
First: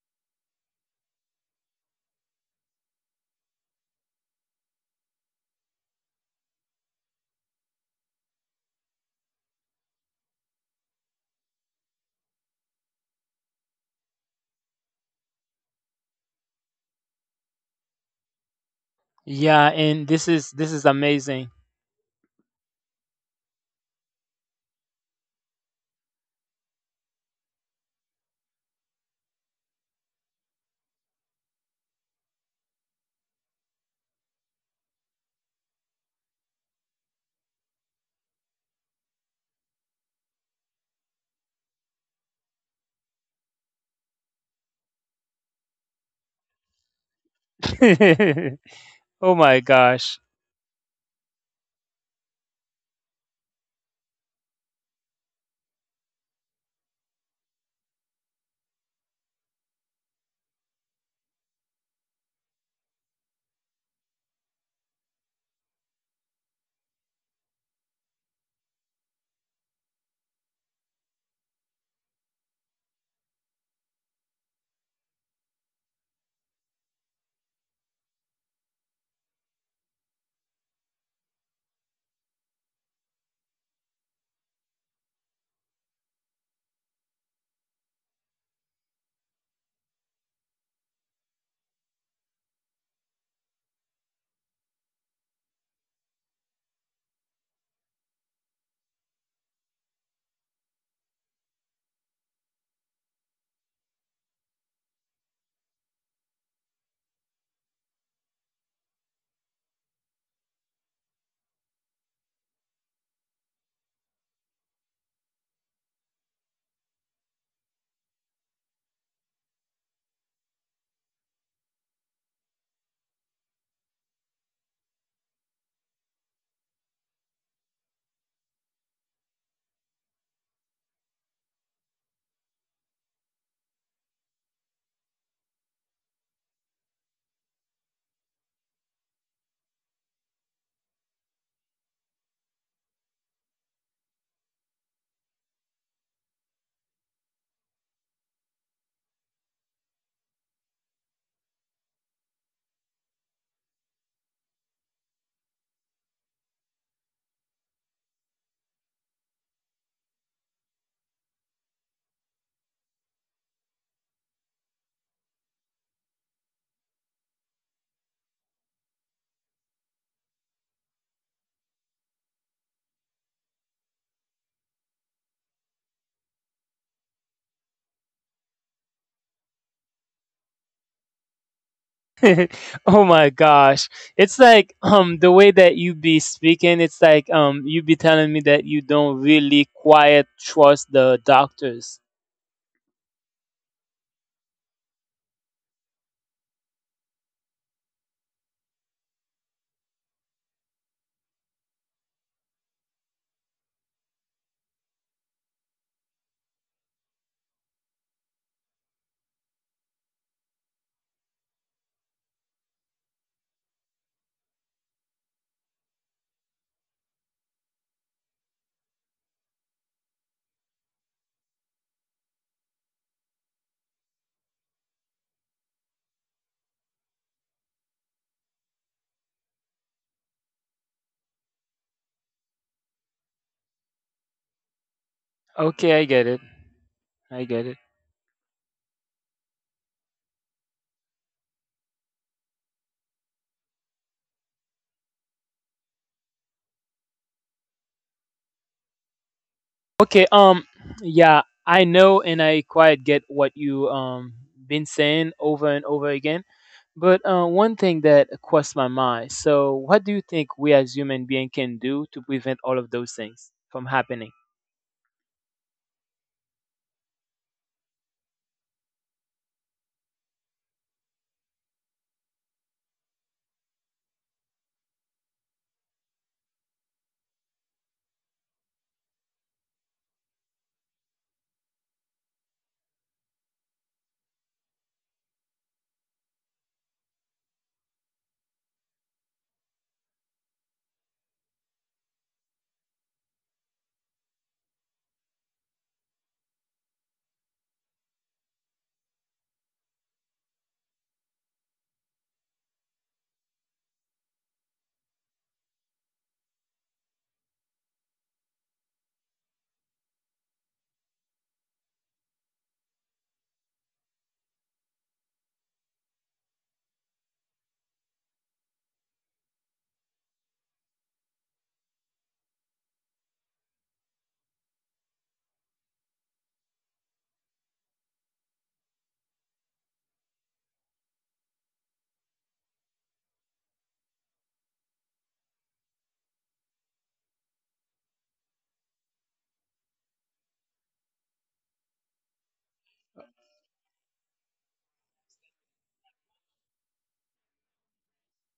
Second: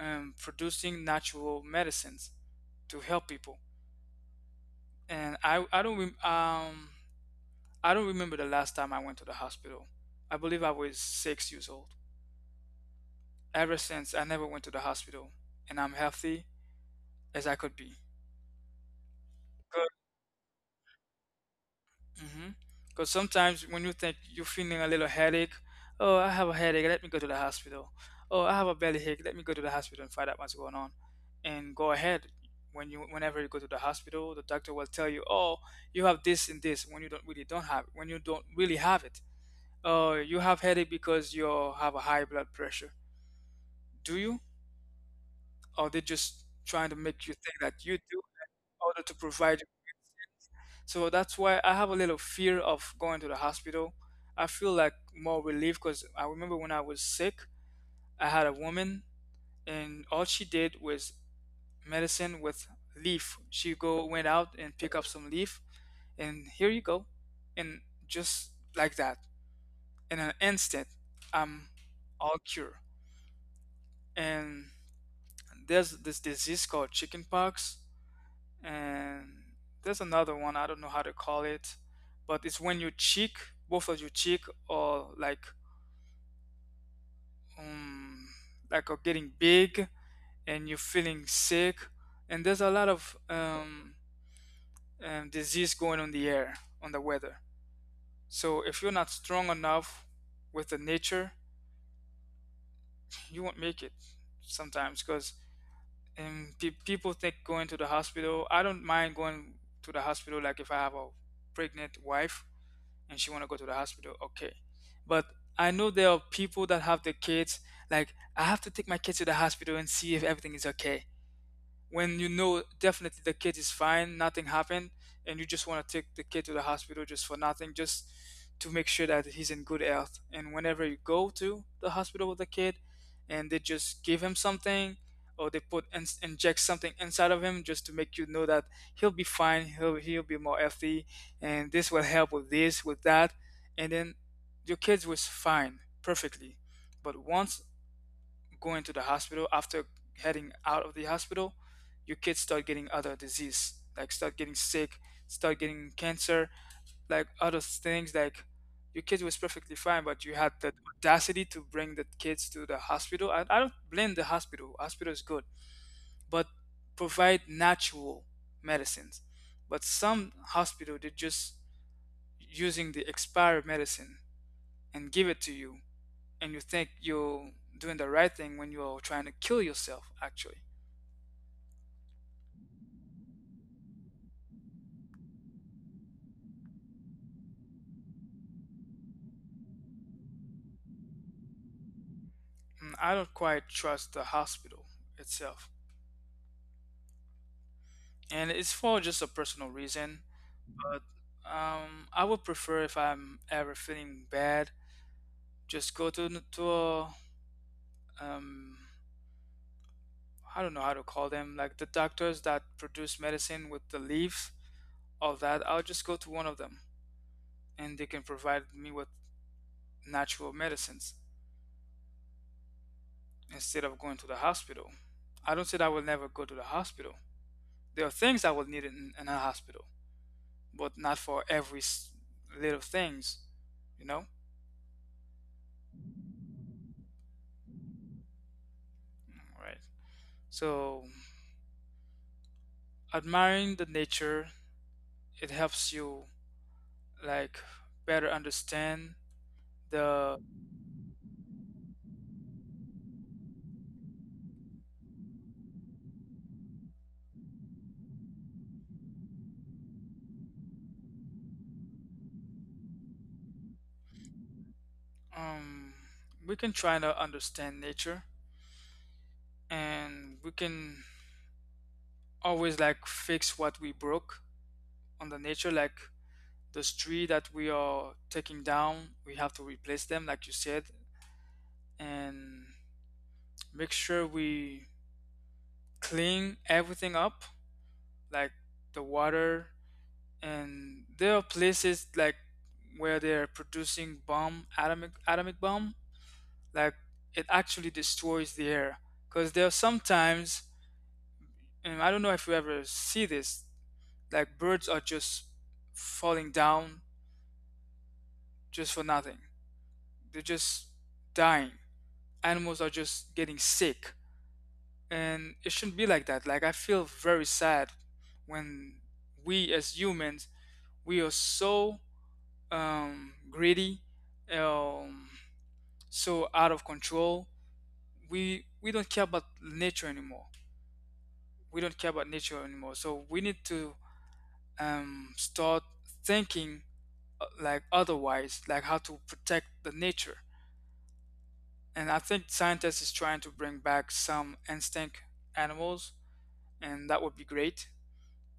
[SPEAKER 1] producing natural medicines to help people. And I don't rem- I don't remember the last time I went to the hospital. I believe I was 6 years old. Ever since, I never went to the hospital, and I'm healthy as I could be.
[SPEAKER 2] Yeah, and this is amazing.
[SPEAKER 1] Because sometimes when you think you're feeling a little headache, oh, I have a headache, let me go to the hospital. Oh, I have a bellyache, let me go to the hospital and find out what's going on. And go ahead. Whenever you go to the hospital, the doctor will tell you, oh, you have this and this when you don't really don't have it, when you don't really have it. Oh, you have headache because you have a high blood pressure. Do you? Or they just trying to make you think that you do in order to
[SPEAKER 2] Oh my
[SPEAKER 1] provide.
[SPEAKER 2] gosh.
[SPEAKER 1] So that's why I have a little fear of going to the hospital. I feel like more relief because I remember when I was sick, I had a woman and all she did was medicine with leaf. She go went out and pick up some leaf and here you go. And just like that, in an instant, I'm all cured. And there's this disease called chickenpox. And there's another one I don't know how to call it, but it's when your cheek, both of your cheek, are um like are getting big and you're feeling sick, and there's a lot of disease going on the air on the weather. So if you're not strong enough with the nature, you won't make it sometimes because, and people think going to the hospital. I don't mind going to the hospital like if I have a pregnant wife and she want to go to the hospital, okay, but I know there are people that have their kids, like I have to take my kids to the hospital and see if everything is okay when you know definitely the kid is fine, nothing happened, and you just want to take the kid to the hospital just for nothing, just to make sure that he's in good health. And whenever you go to the hospital with the kid and they just give him something or they inject something inside of him just to make you know that he'll be fine, he'll be more healthy and this will help with this, with that. And then your kids was fine perfectly. But once going to the hospital, after heading out of the hospital, your kids start getting other disease, like start getting sick, start getting cancer, like other things, like your kid was perfectly fine but you had the audacity to bring the kids to the hospital. I don't blame the hospital. Hospital is good, but provide natural medicines. But some hospital they're just using the expired medicine and give it to you and you think you're doing the right thing when you're trying to kill yourself, actually.
[SPEAKER 2] Oh my gosh. It's like the way that you be speaking, it's like you be telling me that you don't really quiet trust the doctors.
[SPEAKER 1] Mm, I don't quite trust the hospital itself. And it's for just a personal reason, but I would prefer if I'm ever feeling bad, just go to, to a, um, I don't know how to call them, like the doctors that produce medicine with the leaves, all that. I'll just go to one of them and they can provide me with natural medicines, instead of going to the hospital. I don't say that I will never go to the hospital. There are things I will need in a hospital, but not for every little things, you know?
[SPEAKER 2] Okay, I get it. I get it.
[SPEAKER 1] Right. So admiring the nature, it helps you like better understand
[SPEAKER 2] Okay,
[SPEAKER 1] the.
[SPEAKER 2] yeah, I know and I quite get what you been saying over and over again. But one thing that crossed my mind. So, what do you think we as human being can do to prevent all of those things from happening?
[SPEAKER 1] um we can try to understand nature and we can always like fix what we broke on the nature, like this tree that we are taking down we have to replace them like you said, and make sure we clean everything up, like the water. And there are places like where they're producing bomb, atomic bomb, like it actually destroys the air. Because there are sometimes, and I don't know if you ever see this, like birds are just falling down just for nothing. They're just dying. Animals are just getting sick, and it shouldn't be like that. Like, I feel very sad when we as humans, we are so greedy, um so out of control. We don't care about nature anymore. We don't care about nature anymore, so we need to start thinking, like, otherwise, like, how to protect the nature. And I think scientists is trying to bring back some instinct animals, and that would be great.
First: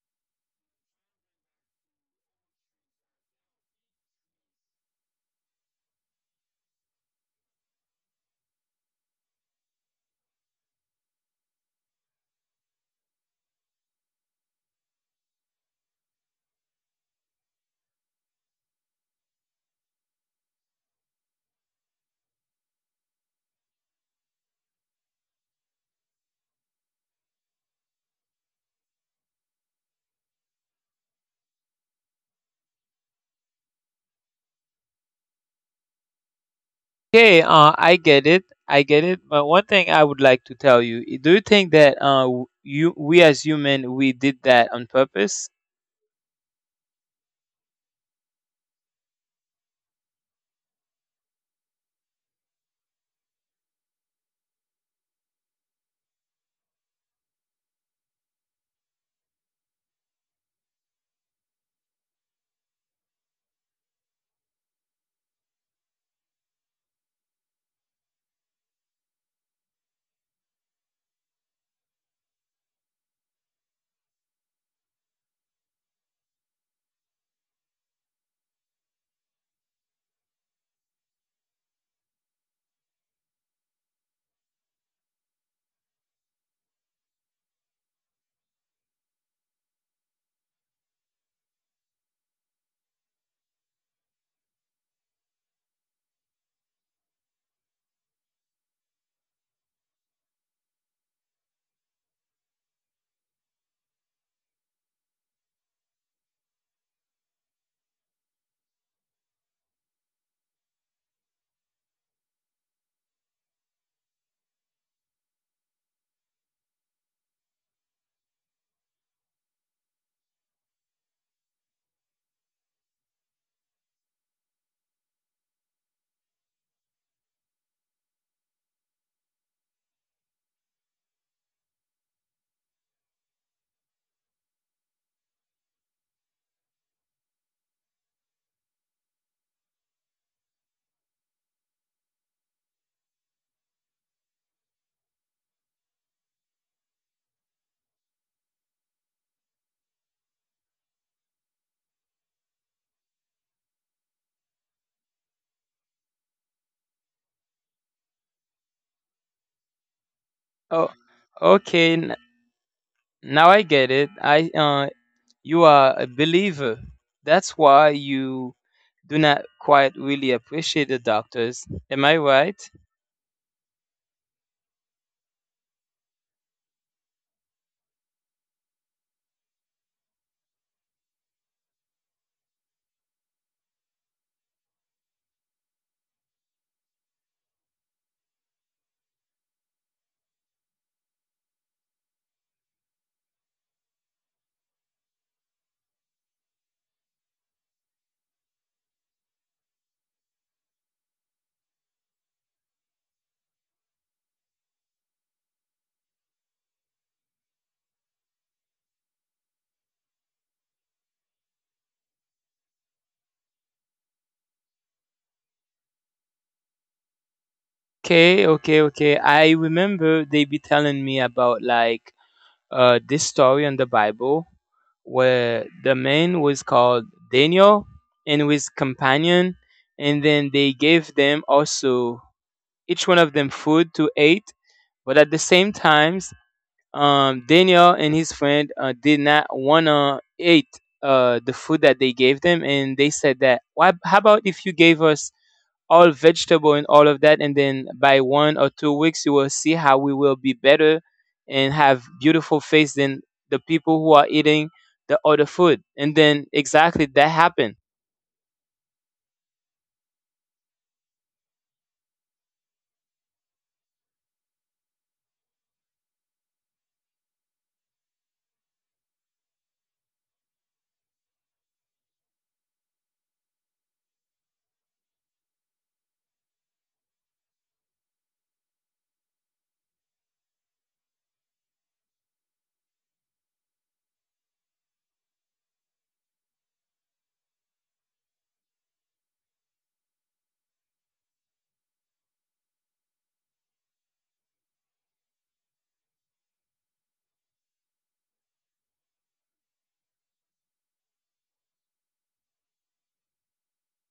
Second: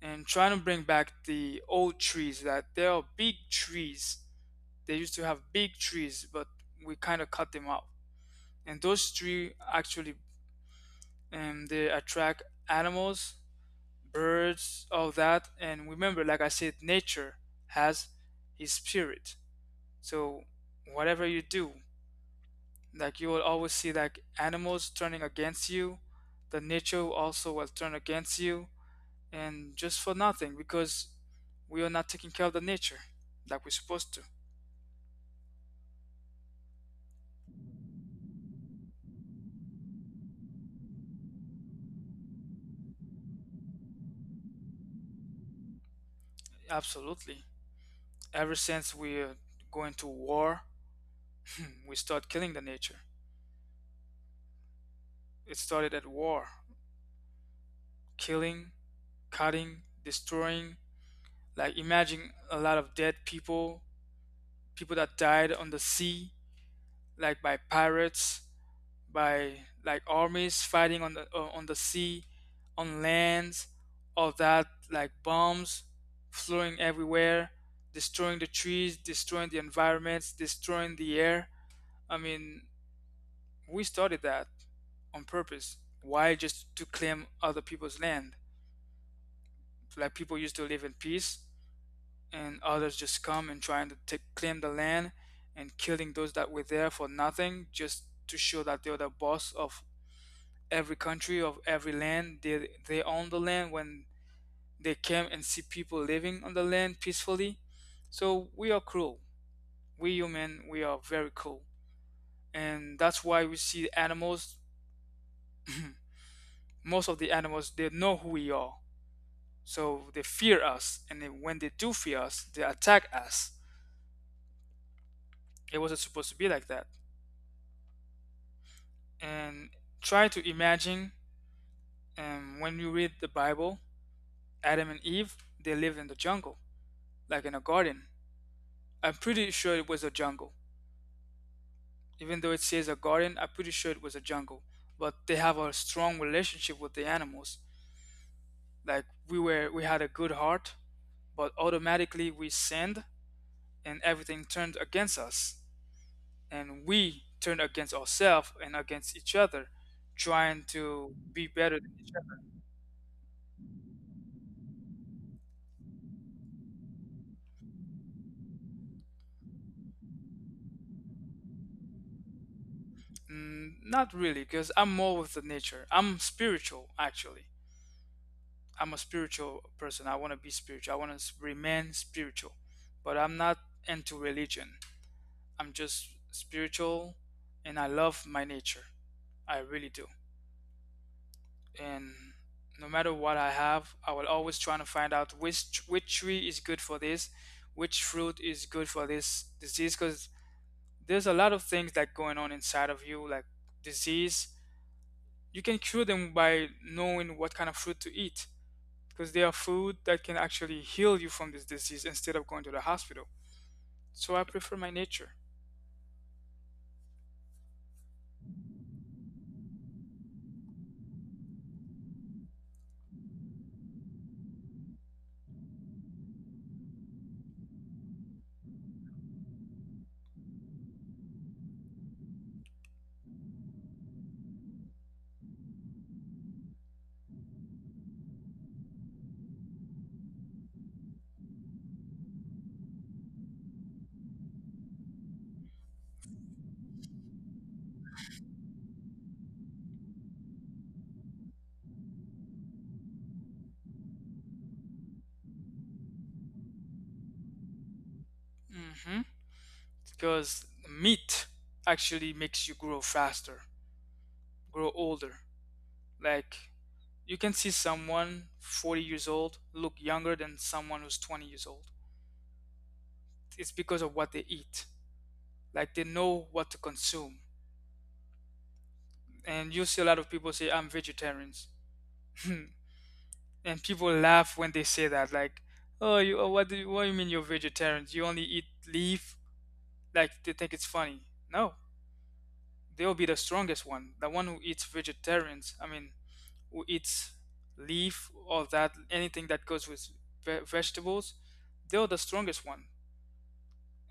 [SPEAKER 1] And trying to bring back the old trees, that there are big trees. They used to have big trees, but we kind of cut them off. And those trees actually, they attract animals, birds, all that. And remember, like I said, nature has his spirit. So whatever you do, like, you will always see like animals turning against you. The nature also will turn against you, and just for nothing, because we are not taking care of the nature like we're supposed to.
[SPEAKER 2] Okay, I get it. I get it. But one thing I would like to tell you, do you think that you we as human we did that on purpose?
[SPEAKER 1] Absolutely. Ever since we're going to war, we start killing the nature. It started at war, killing, cutting, destroying. Like, imagine a lot of dead people, people that died on the sea, like by pirates. By like armies fighting on the sea, on lands, all that, like bombs flowing everywhere, destroying the trees, destroying the environments, destroying the air. I mean, we started that on purpose. Why? Just to claim other people's land? Like, people used to live in peace, and others just come and trying to take, claim the land and killing those that were there for nothing, just to show that they're the boss of every country, of every land. They own the land when they came and see people living on the land peacefully. So we are cruel. We human, we are very cruel. And that's why we see animals, most of the animals, they know who we are, so they fear us. And then when they do fear us, they attack us. It wasn't supposed to be like that. And try to imagine, when you read the Bible, Adam and Eve, they lived in the jungle, like in a garden. I'm pretty sure it was a jungle. Even though it says a garden, I'm pretty sure it was a jungle. But they have a strong relationship with the animals. Like, we had a good heart, but automatically we sinned, and everything turned against us, and we turned against ourselves and against each other, trying
[SPEAKER 2] Oh,
[SPEAKER 1] to be better than
[SPEAKER 2] okay.
[SPEAKER 1] each
[SPEAKER 2] n- Now I get it. I You are a believer. That's why you do not quite really appreciate the doctors. Am I right?
[SPEAKER 1] other. Mm, not really, because I'm more with the nature. I'm spiritual, actually. I'm a spiritual person. I want to be spiritual. I want to remain spiritual, but I'm not into religion. I'm just spiritual, and I love my nature. I really do. And no matter what I have, I will always try to find out which tree is good for this, which fruit is good for this disease, cuz there's a lot of things that going on inside of you, like disease. You can cure them by knowing what kind of fruit to eat, because there are food that can actually heal you from this disease instead of going to the hospital. So I prefer my nature.
[SPEAKER 2] Okay, okay, okay. I remember they be telling me about like this story in the Bible where the man was called Daniel and with companion, and then they gave them also each one of them food to eat, but at the same times, Daniel and his friend did not want to eat the food that they gave them, and they said that, why how about if you gave us all vegetable and all of that, and then by 1 or 2 weeks you will see how we will be better and have beautiful face than people who are eating the other food, and then exactly that happened.
[SPEAKER 1] Mhm. Because meat actually makes you grow faster, grow older. Like, you can see someone 40 years old look younger than someone who's 20 years old. It's because of what they eat. Like, they know what to consume. And you see a lot of people say I'm vegetarians. And people laugh when they say that, like, "Oh, you, oh, what do you mean you're vegetarians? You only eat leaf?" Like, they think it's funny. No. They'll be the strongest one, the one who eats vegetarians. I mean, its leaf or that, anything that goes with vegetables, they're the strongest one,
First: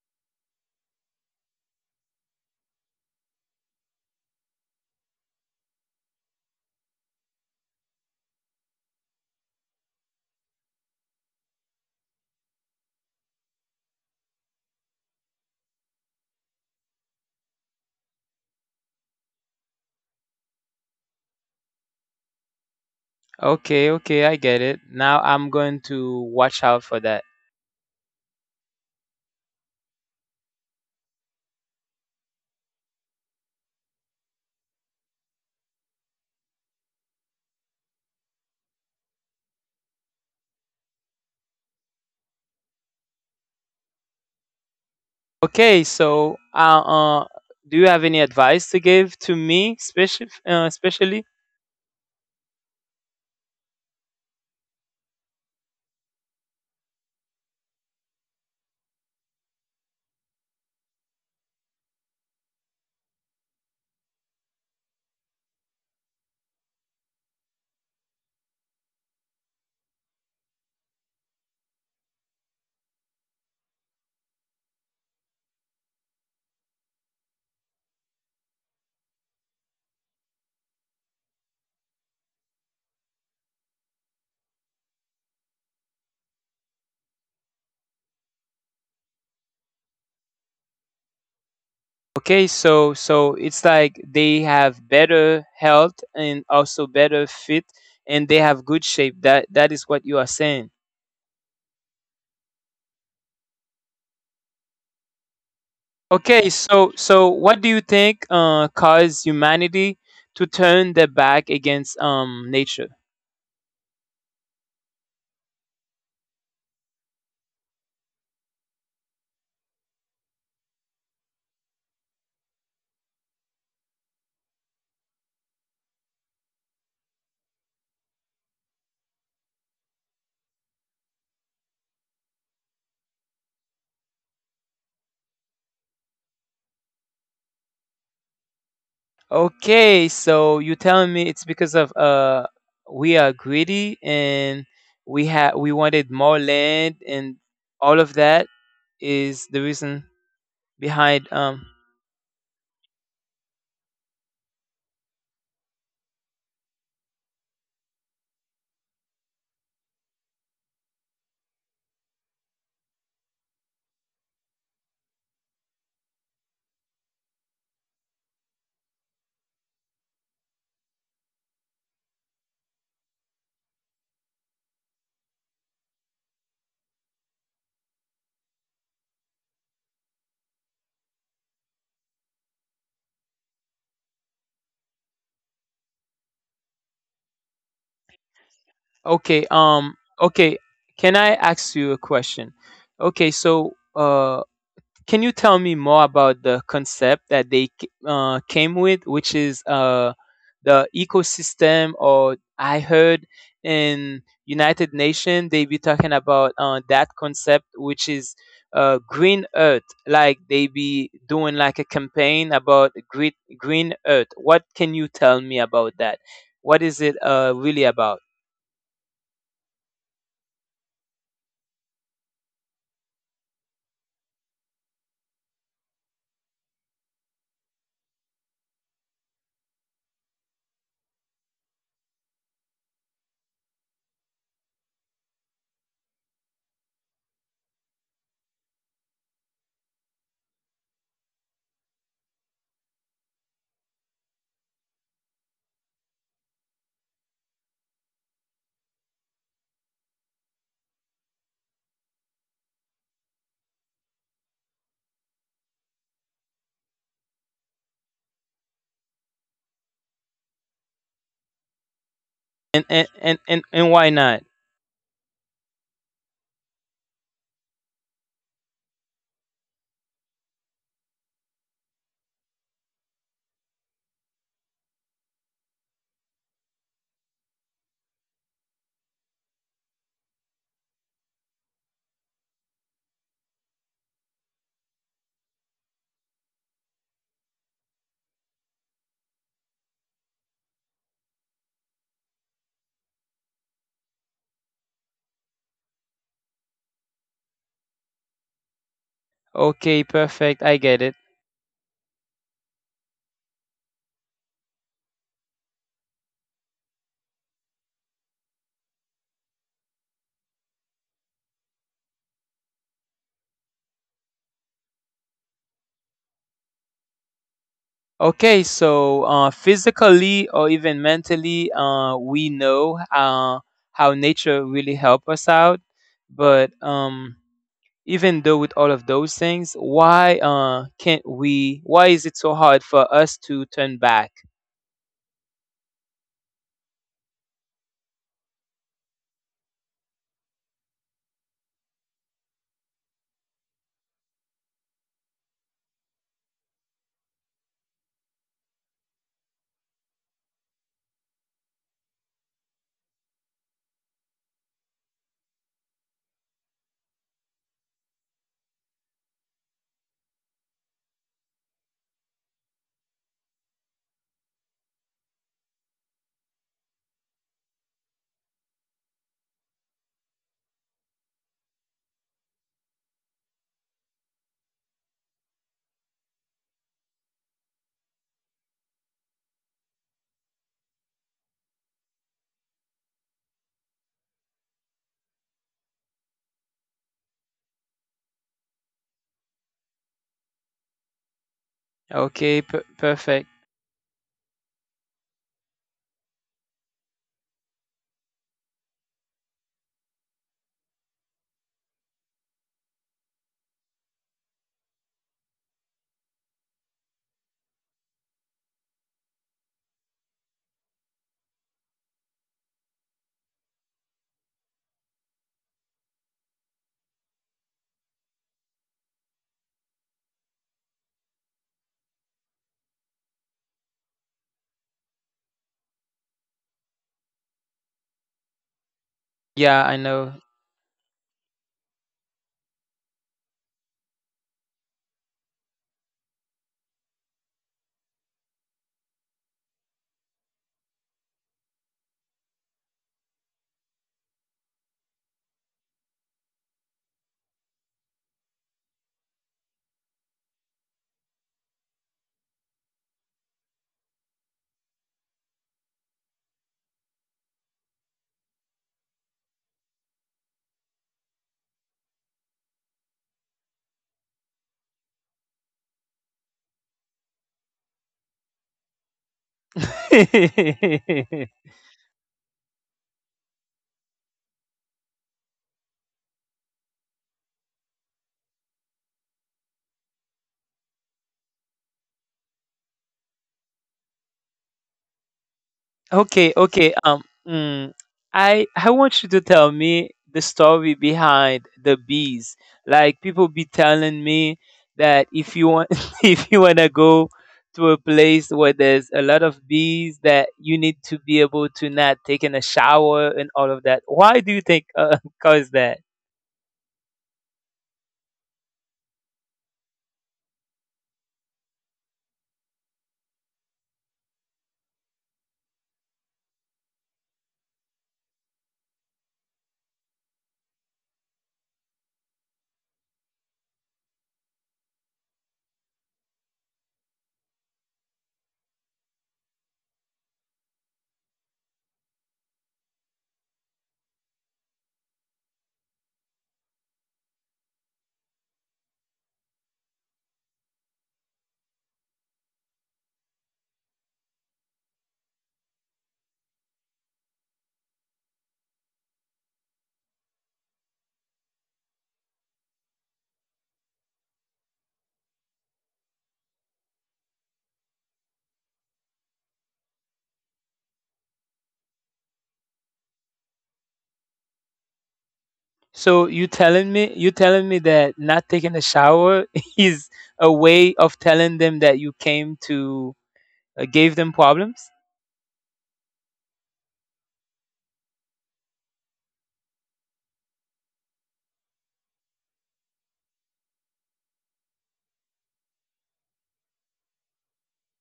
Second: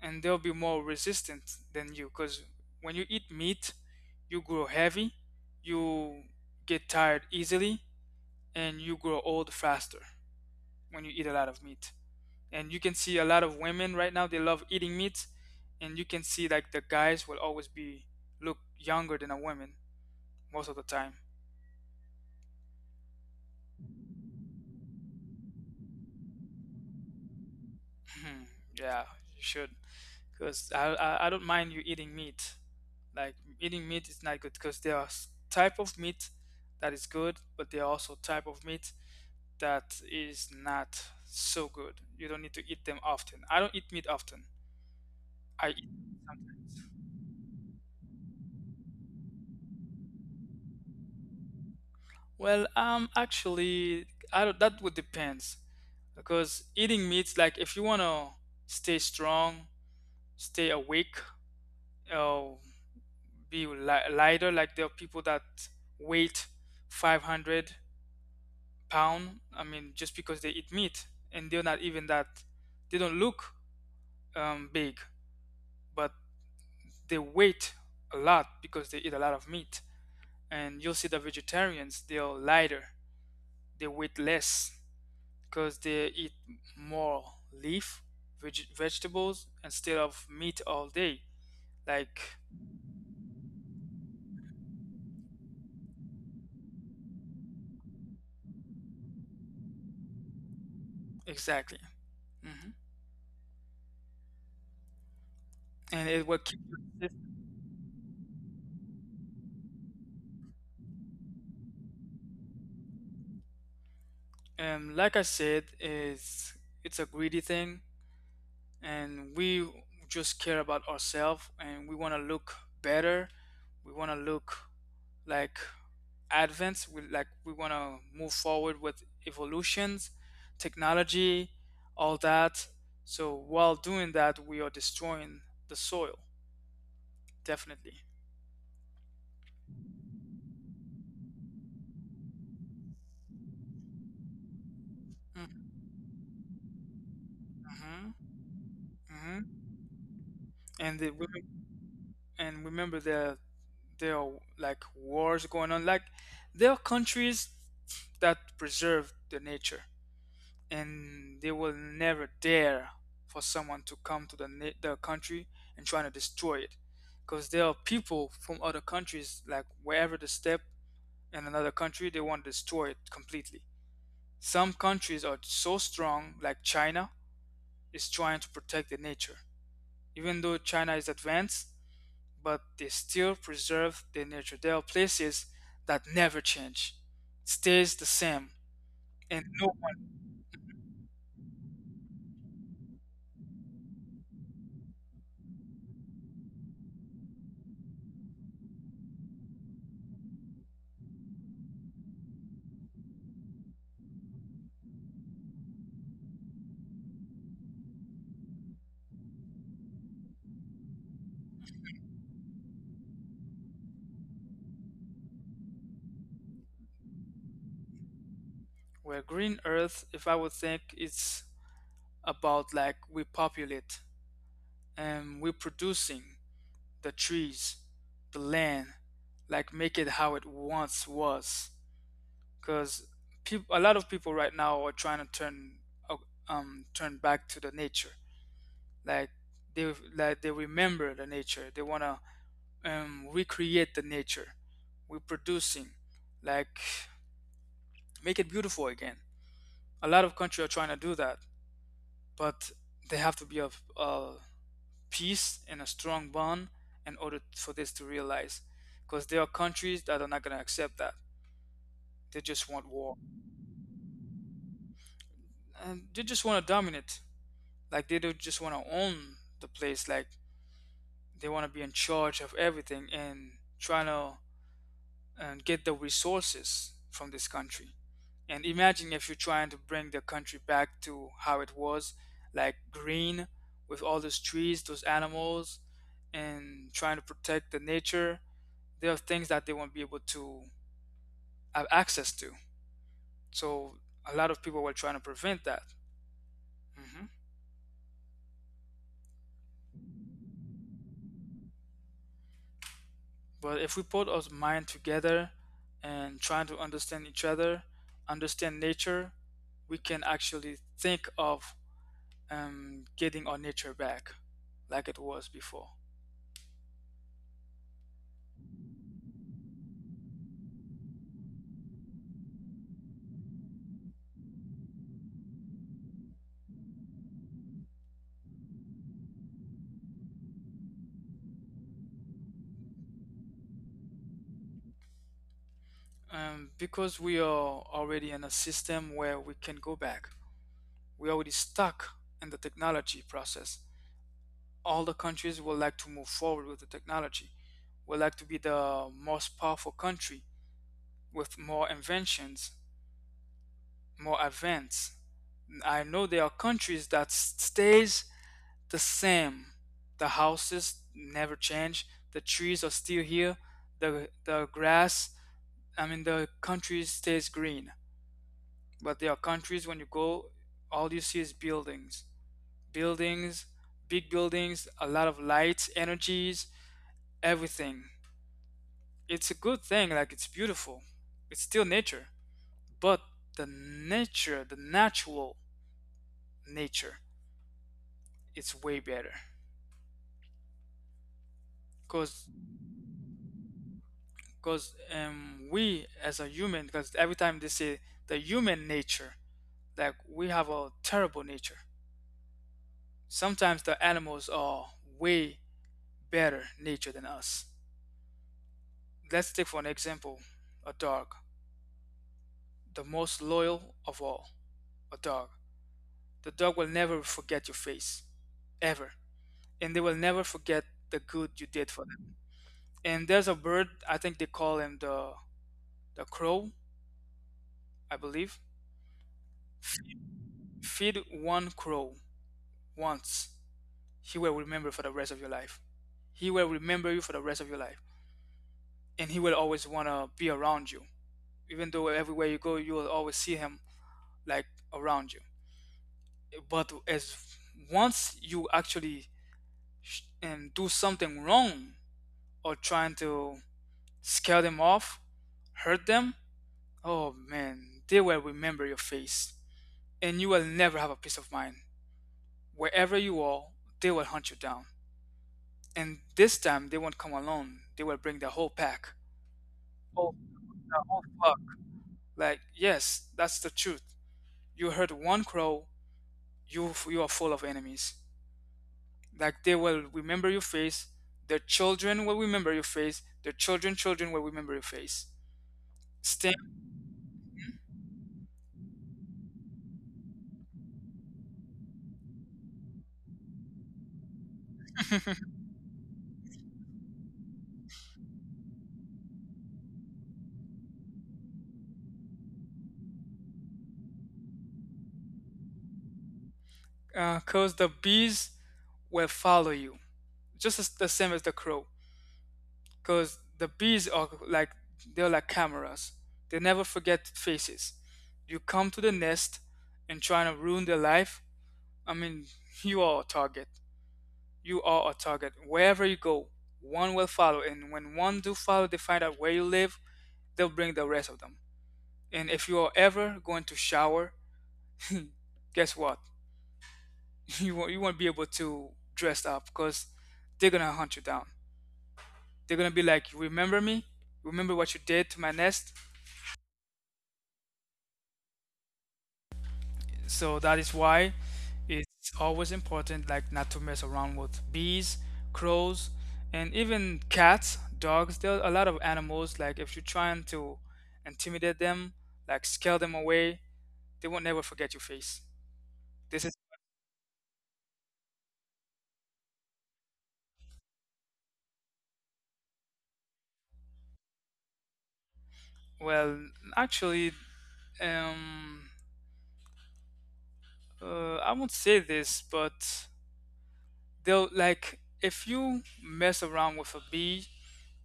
[SPEAKER 1] and they'll be more resistant than you, because when you eat meat, you grow heavy, you get tired easily, and you grow old faster when you eat a lot of meat. And you can see a lot of women right now, they love eating meat. And you can see like the guys will always be look younger than a woman, most of the time.
[SPEAKER 2] Okay, okay, I get it. Now I'm going to watch out for that.
[SPEAKER 1] Yeah, you should, because I don't mind you eating meat. Like, eating meat is not good, because there are type of meat that is good, but there are also type of meat that is not so good. You don't need to eat them often. I don't eat meat often. I
[SPEAKER 2] Okay,
[SPEAKER 1] eat
[SPEAKER 2] so
[SPEAKER 1] sometimes.
[SPEAKER 2] do you have any advice to give to me, especially especially?
[SPEAKER 1] Well, actually, I don't, that would depends, because eating meat, like, if you wanna stay strong, stay awake, or be lighter, like, there are people that weight 500 pounds. I mean, just because they eat meat, and they're not even that, they don't look big, but they weight a lot because they eat a lot of meat. And you'll see the vegetarians, they're lighter, they weight less because they eat more leaf, vegetables instead of meat all day. Like,
[SPEAKER 2] Okay, so so it's like they have better health and also better fit, and they have good shape. That that is what you are saying.
[SPEAKER 1] exactly. Hmm. And it will
[SPEAKER 2] Okay,
[SPEAKER 1] keep you
[SPEAKER 2] so,
[SPEAKER 1] consistent.
[SPEAKER 2] so what do you think caused humanity to turn their back against nature?
[SPEAKER 1] Like I said, is it's a greedy thing, and we just care about ourselves, and we want to look better, we want to look, like, advanced. We want to move forward with evolutions, technology, all that. So while doing that, we are destroying the soil, definitely.
[SPEAKER 2] Okay, so you telling me it's because of we are greedy and we
[SPEAKER 1] Hmm.
[SPEAKER 2] wanted more land, and all of that is
[SPEAKER 1] Hmm.
[SPEAKER 2] the reason
[SPEAKER 1] And the,
[SPEAKER 2] behind
[SPEAKER 1] women- And remember, there are like wars going on. Like, there are countries that preserve the nature, and they will never dare for someone to come to the their country and trying to destroy it. Because there are people from other countries, like, wherever they step in another country, they want to destroy it completely. Some countries are so strong, like China is trying to protect the nature. Even though China is advanced, but they still preserve their nature. There are places that never change, stays the same. And
[SPEAKER 2] okay
[SPEAKER 1] no.
[SPEAKER 2] um okay. Can I ask you a question? Okay, so can you tell me more about the concept that they came with, which is the ecosystem? Or I heard in United Nations they be talking about that concept, which is green earth. Like they be doing like a campaign about green earth. What can you tell me about that? What is it really about?
[SPEAKER 1] Where green earth, if I would think, it's about, like, we populate and we are producing the trees, the land, like make it how it once was. Because people, a lot of people right now are trying to turn uh, turn back to the nature. Like, they like they remember the nature. They wanna recreate the nature. We're producing, like, make it beautiful again. A lot of countries are trying to do that, but they have to be of peace and a strong bond in order for this to realize. Because there are countries that are not going to accept that. They just
[SPEAKER 2] And
[SPEAKER 1] want
[SPEAKER 2] and,
[SPEAKER 1] war.
[SPEAKER 2] and and and why not?
[SPEAKER 1] And they just want to dominate. Like, they don't just want to own the place. Like, they want to be in charge of everything and trying to and get the resources from this country. And imagine if you're trying to bring the country back to how it was, like green, with all those trees, those animals, and trying to protect the nature, there are things that they won't be able to have access to. So a lot of people were trying to prevent that. Hmm.
[SPEAKER 2] Okay, perfect. I get it.
[SPEAKER 1] But if we put our mind together and trying to understand each other, understand nature, we can actually think of getting our nature back like it was before.
[SPEAKER 2] Okay, so physically or even mentally, we know how nature really help us out. But even though with all of those things, why can't we? Why is it so hard for us to turn back?
[SPEAKER 1] Because we are already in a system where we can go back. We're already stuck in the technology process. All the countries would like to move forward with the technology, would like to be the most powerful country with more inventions, more advance. I know there are countries that stays the same. The houses never change. The trees are still here. The grass, I mean, the country stays green. But there are countries when you go, all you see is buildings, buildings, big buildings, a lot of lights, energies, everything. It's a good thing, like, it's beautiful, it's still nature, but the nature, the natural nature, it's way better. because
[SPEAKER 2] Okay, perfect.
[SPEAKER 1] because we as a human, because every time they say the human nature, like we have a terrible nature. Sometimes the animals are way better nature than us. Let's take for an example a dog, the most loyal of all. A dog, the dog will never forget your face, ever. And they will never forget the good you did for them. And there's a bird, I think they call him the crow, I believe.
[SPEAKER 2] Yeah, I know.
[SPEAKER 1] Feed one crow once, he will remember for the rest of your life. He will remember you for the rest of your life, and he will always want to be around you. Even though everywhere you go, you will always see him, like, around you. But as once you actually sh- and do something wrong or trying to scare them off, hurt them, oh man, they will remember your face, and you will never have a peace of mind. Wherever you are, they will hunt you down. And this time they won't come alone. They will bring the whole pack. Oh, the whole flock. Like, yes, that's the truth. You heard one crow, you are full of enemies. Like, they will remember your face. Their children will remember your face. Their children children will remember your face. Same.
[SPEAKER 2] Okay, okay. Mm, I want you to tell me the story behind the bees. Like people be telling me that if you want if you wanna go to a place where there's a lot of bees, that you need to be able to not taking a shower and all of that. Why do you think cause that?
[SPEAKER 1] Cause the bees will follow you, just as the same as the crow. Because the bees are like, they're like cameras. They never forget faces. You come to the nest and trying to ruin their life. I mean, you are a target. You are a target. Wherever you go, one will follow. And when one do follow, they find out where you live. They'll bring the rest of them. And if you are ever going to shower, guess what? You won't be able to dress up because they're gonna hunt you down. They're gonna be like, "Remember me? Remember what you did to my nest?" So that is why it's always important, like, not to mess around with bees, crows, and even cats, dogs. There are a lot of animals, like, if you're trying to intimidate them, like scare them away, they will never forget your face.
[SPEAKER 2] So
[SPEAKER 1] This
[SPEAKER 2] you
[SPEAKER 1] is,
[SPEAKER 2] telling me you telling me that not taking a shower is a way of telling them that you came to gave them problems?
[SPEAKER 1] well, actually, um, I won't say this, but they'll, like, if you mess around with a bee,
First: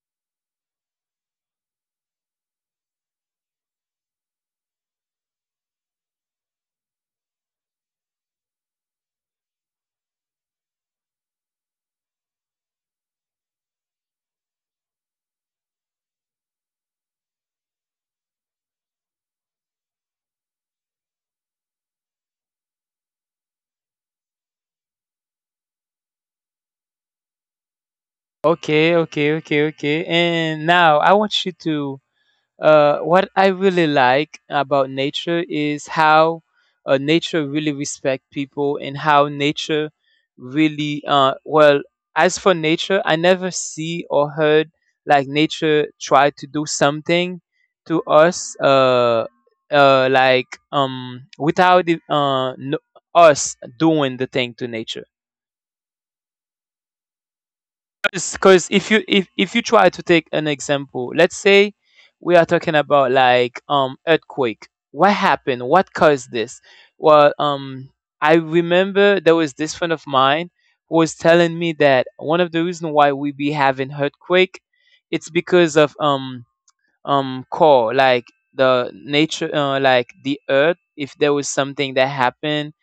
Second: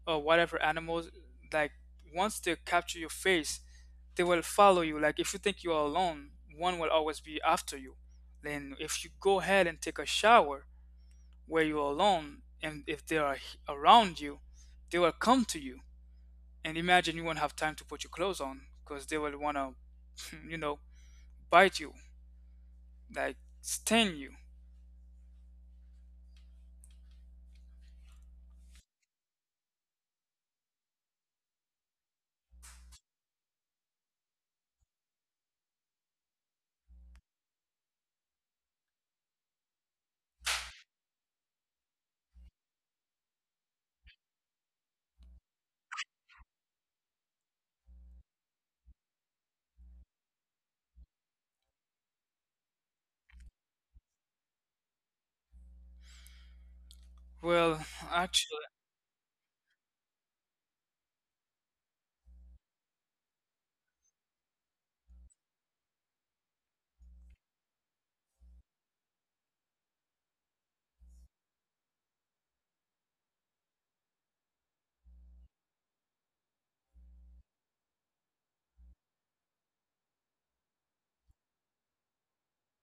[SPEAKER 1] or whatever animals, like, once they capture your face, they will follow you. Like, if you think you are alone, one will always be after you. Then if you go ahead and take a shower where you're alone, and if they are around you, they will come to you. And imagine, you won't have time to put your clothes on because they will want to you know bite you, like sting you.
[SPEAKER 2] Okay, okay, okay, okay. And now I want you to what I really like about nature is how nature really respect people, and how nature really well. As for nature, I never see or heard like nature try to do something to us, without it, no, us doing the thing to nature.
[SPEAKER 1] Well, actually,
[SPEAKER 2] Because you if you try to take an example, let's say we are talking about like earthquake. What happened? What caused this? Well, I remember there was this friend of mine who was telling me that one of the reasons why we be having earthquake, it's because of core like the nature like the earth, if there was something that happened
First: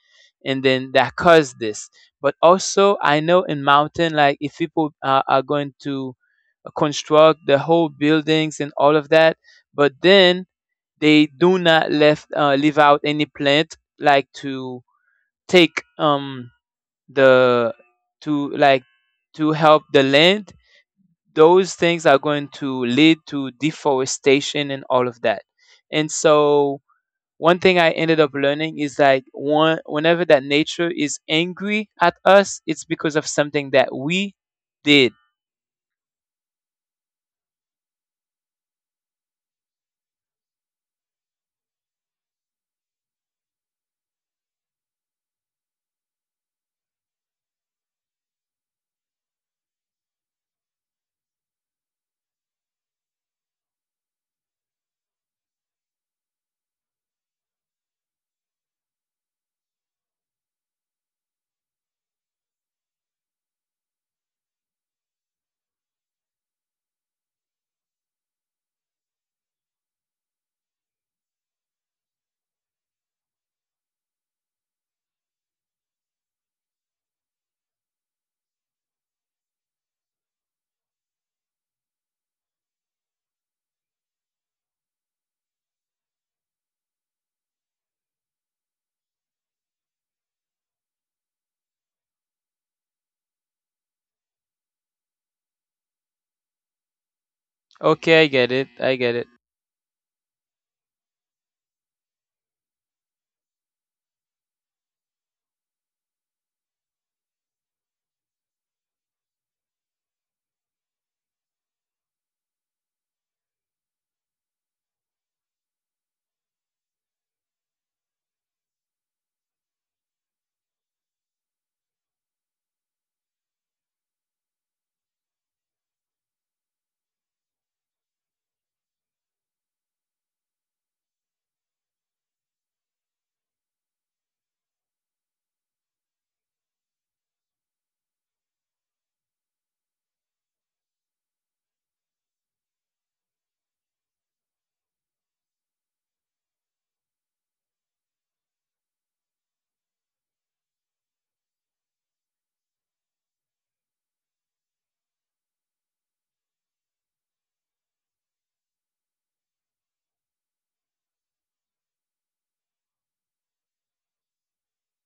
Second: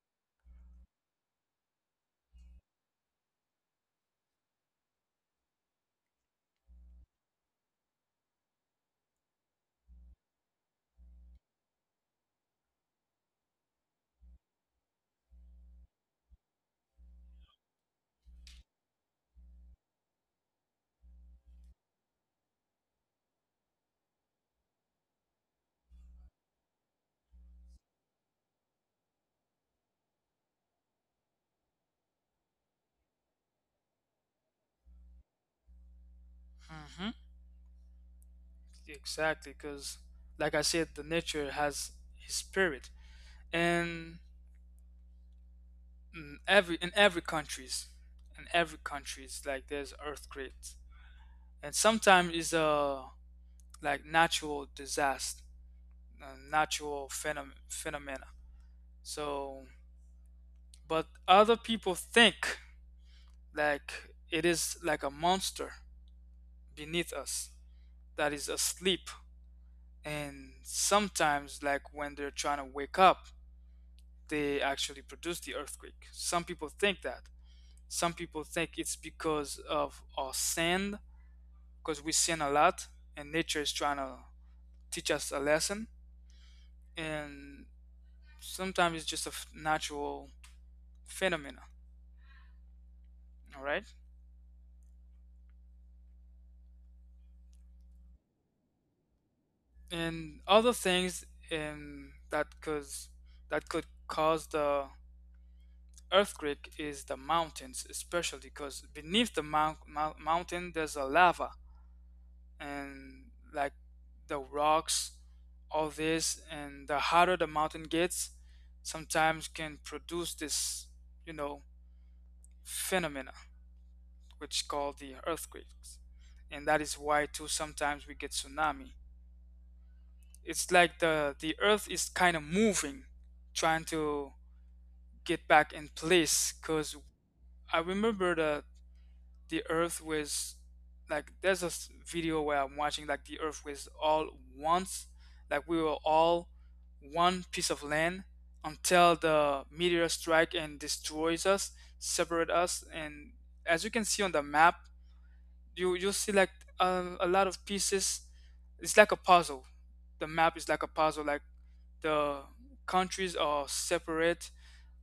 [SPEAKER 2] and then that caused this. But also, I know in mountain, like if people are going to construct the whole buildings and all of that, but then they do not left leave out any plant like to take the to like to help the land. Those things are going to lead to deforestation and all of that. And so one thing I ended up learning is like one whenever that nature is angry at us, it's because of something that we did.
[SPEAKER 1] hmm, exactly, because, like I said, the nature has his spirit. And in every countries, in every countries, like, there's earthquakes. And sometimes it's a, like, natural disaster, natural phenomena. So, but other people think, like, it is like a monster beneath us that is asleep, and sometimes, like, when they're trying to wake up, they actually produce the earthquake. Some people think that, some people think it's because of our sin, because we sin a lot, and nature is trying to teach us a lesson. And sometimes it's just a natural phenomena. All right.
[SPEAKER 2] Okay, I get it. I get it.
[SPEAKER 1] And other things, that cause, that could cause the earthquake is the mountains, especially because beneath the mountain there's a lava, and, like, the rocks, all this. And the harder the mountain gets, sometimes can produce this, you know, phenomena, which called the earthquakes. And that is why too sometimes we get tsunami. It's like the earth is kind of moving, trying to get back in place. Cause I remember the earth was, like, there's a video where I'm watching, like, the earth was all once, like, we were all one piece of land until the meteor strike and destroys us, separate us, and as you can see on the map, you'll see like a lot of pieces. It's like a puzzle, the map is like a puzzle, like the countries are separate,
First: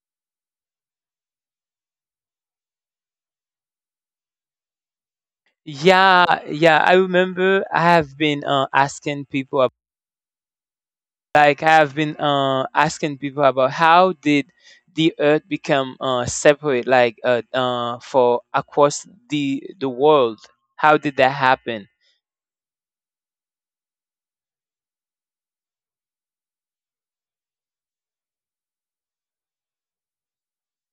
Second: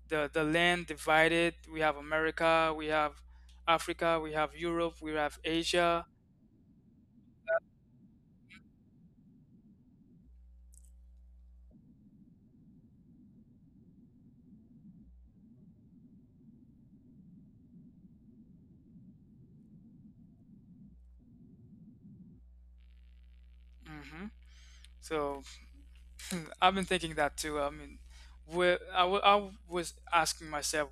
[SPEAKER 1] the land divided. We have America, we have Africa, we have Europe, we have Asia.
[SPEAKER 2] Yeah, I remember I have been asking people like I have been asking people about how did the earth become separate like for across the world? How did that happen?
[SPEAKER 1] Hmm. So I've been thinking that too. I mean, where I was asking myself,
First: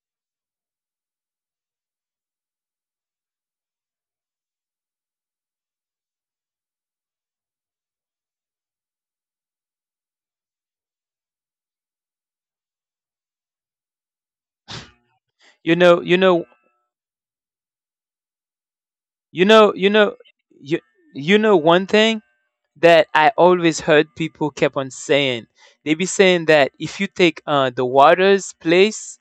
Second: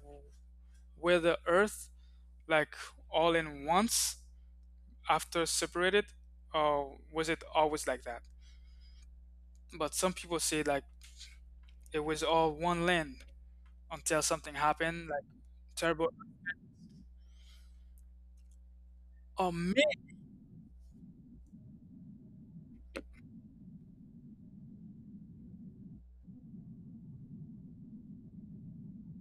[SPEAKER 1] where the earth, like, all in once, after separated, or was it always like that? But some people say, like, it was all one land until something happened, like,
[SPEAKER 2] You know,
[SPEAKER 1] terrible.
[SPEAKER 2] you know, you
[SPEAKER 1] Oh
[SPEAKER 2] know, you
[SPEAKER 1] man.
[SPEAKER 2] know, you you know one thing that I always heard people kept on saying. They be saying that if you take the water's place,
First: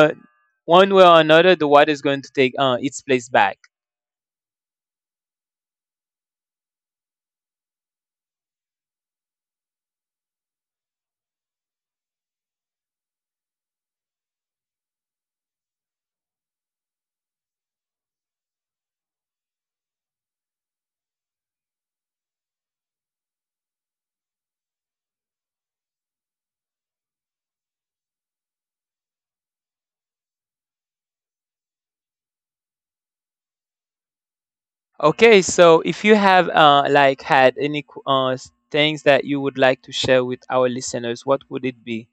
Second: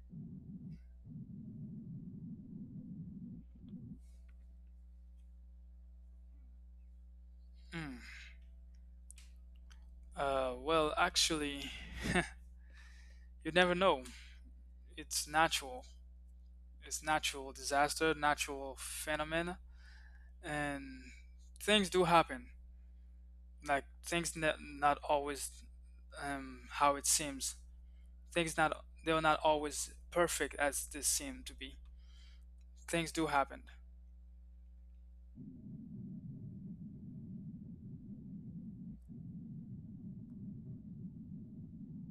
[SPEAKER 2] one way or another, the water is going to take its place back.
[SPEAKER 1] Mm. Well, actually, you never know. It's natural. It's natural disaster, natural phenomena, and things do happen. Like things not always, how it seems. Things not, they're not always perfect as they seem to be. Things do happen.
[SPEAKER 2] Okay, so if you have like had any things that you would like to share with our listeners, what would it be?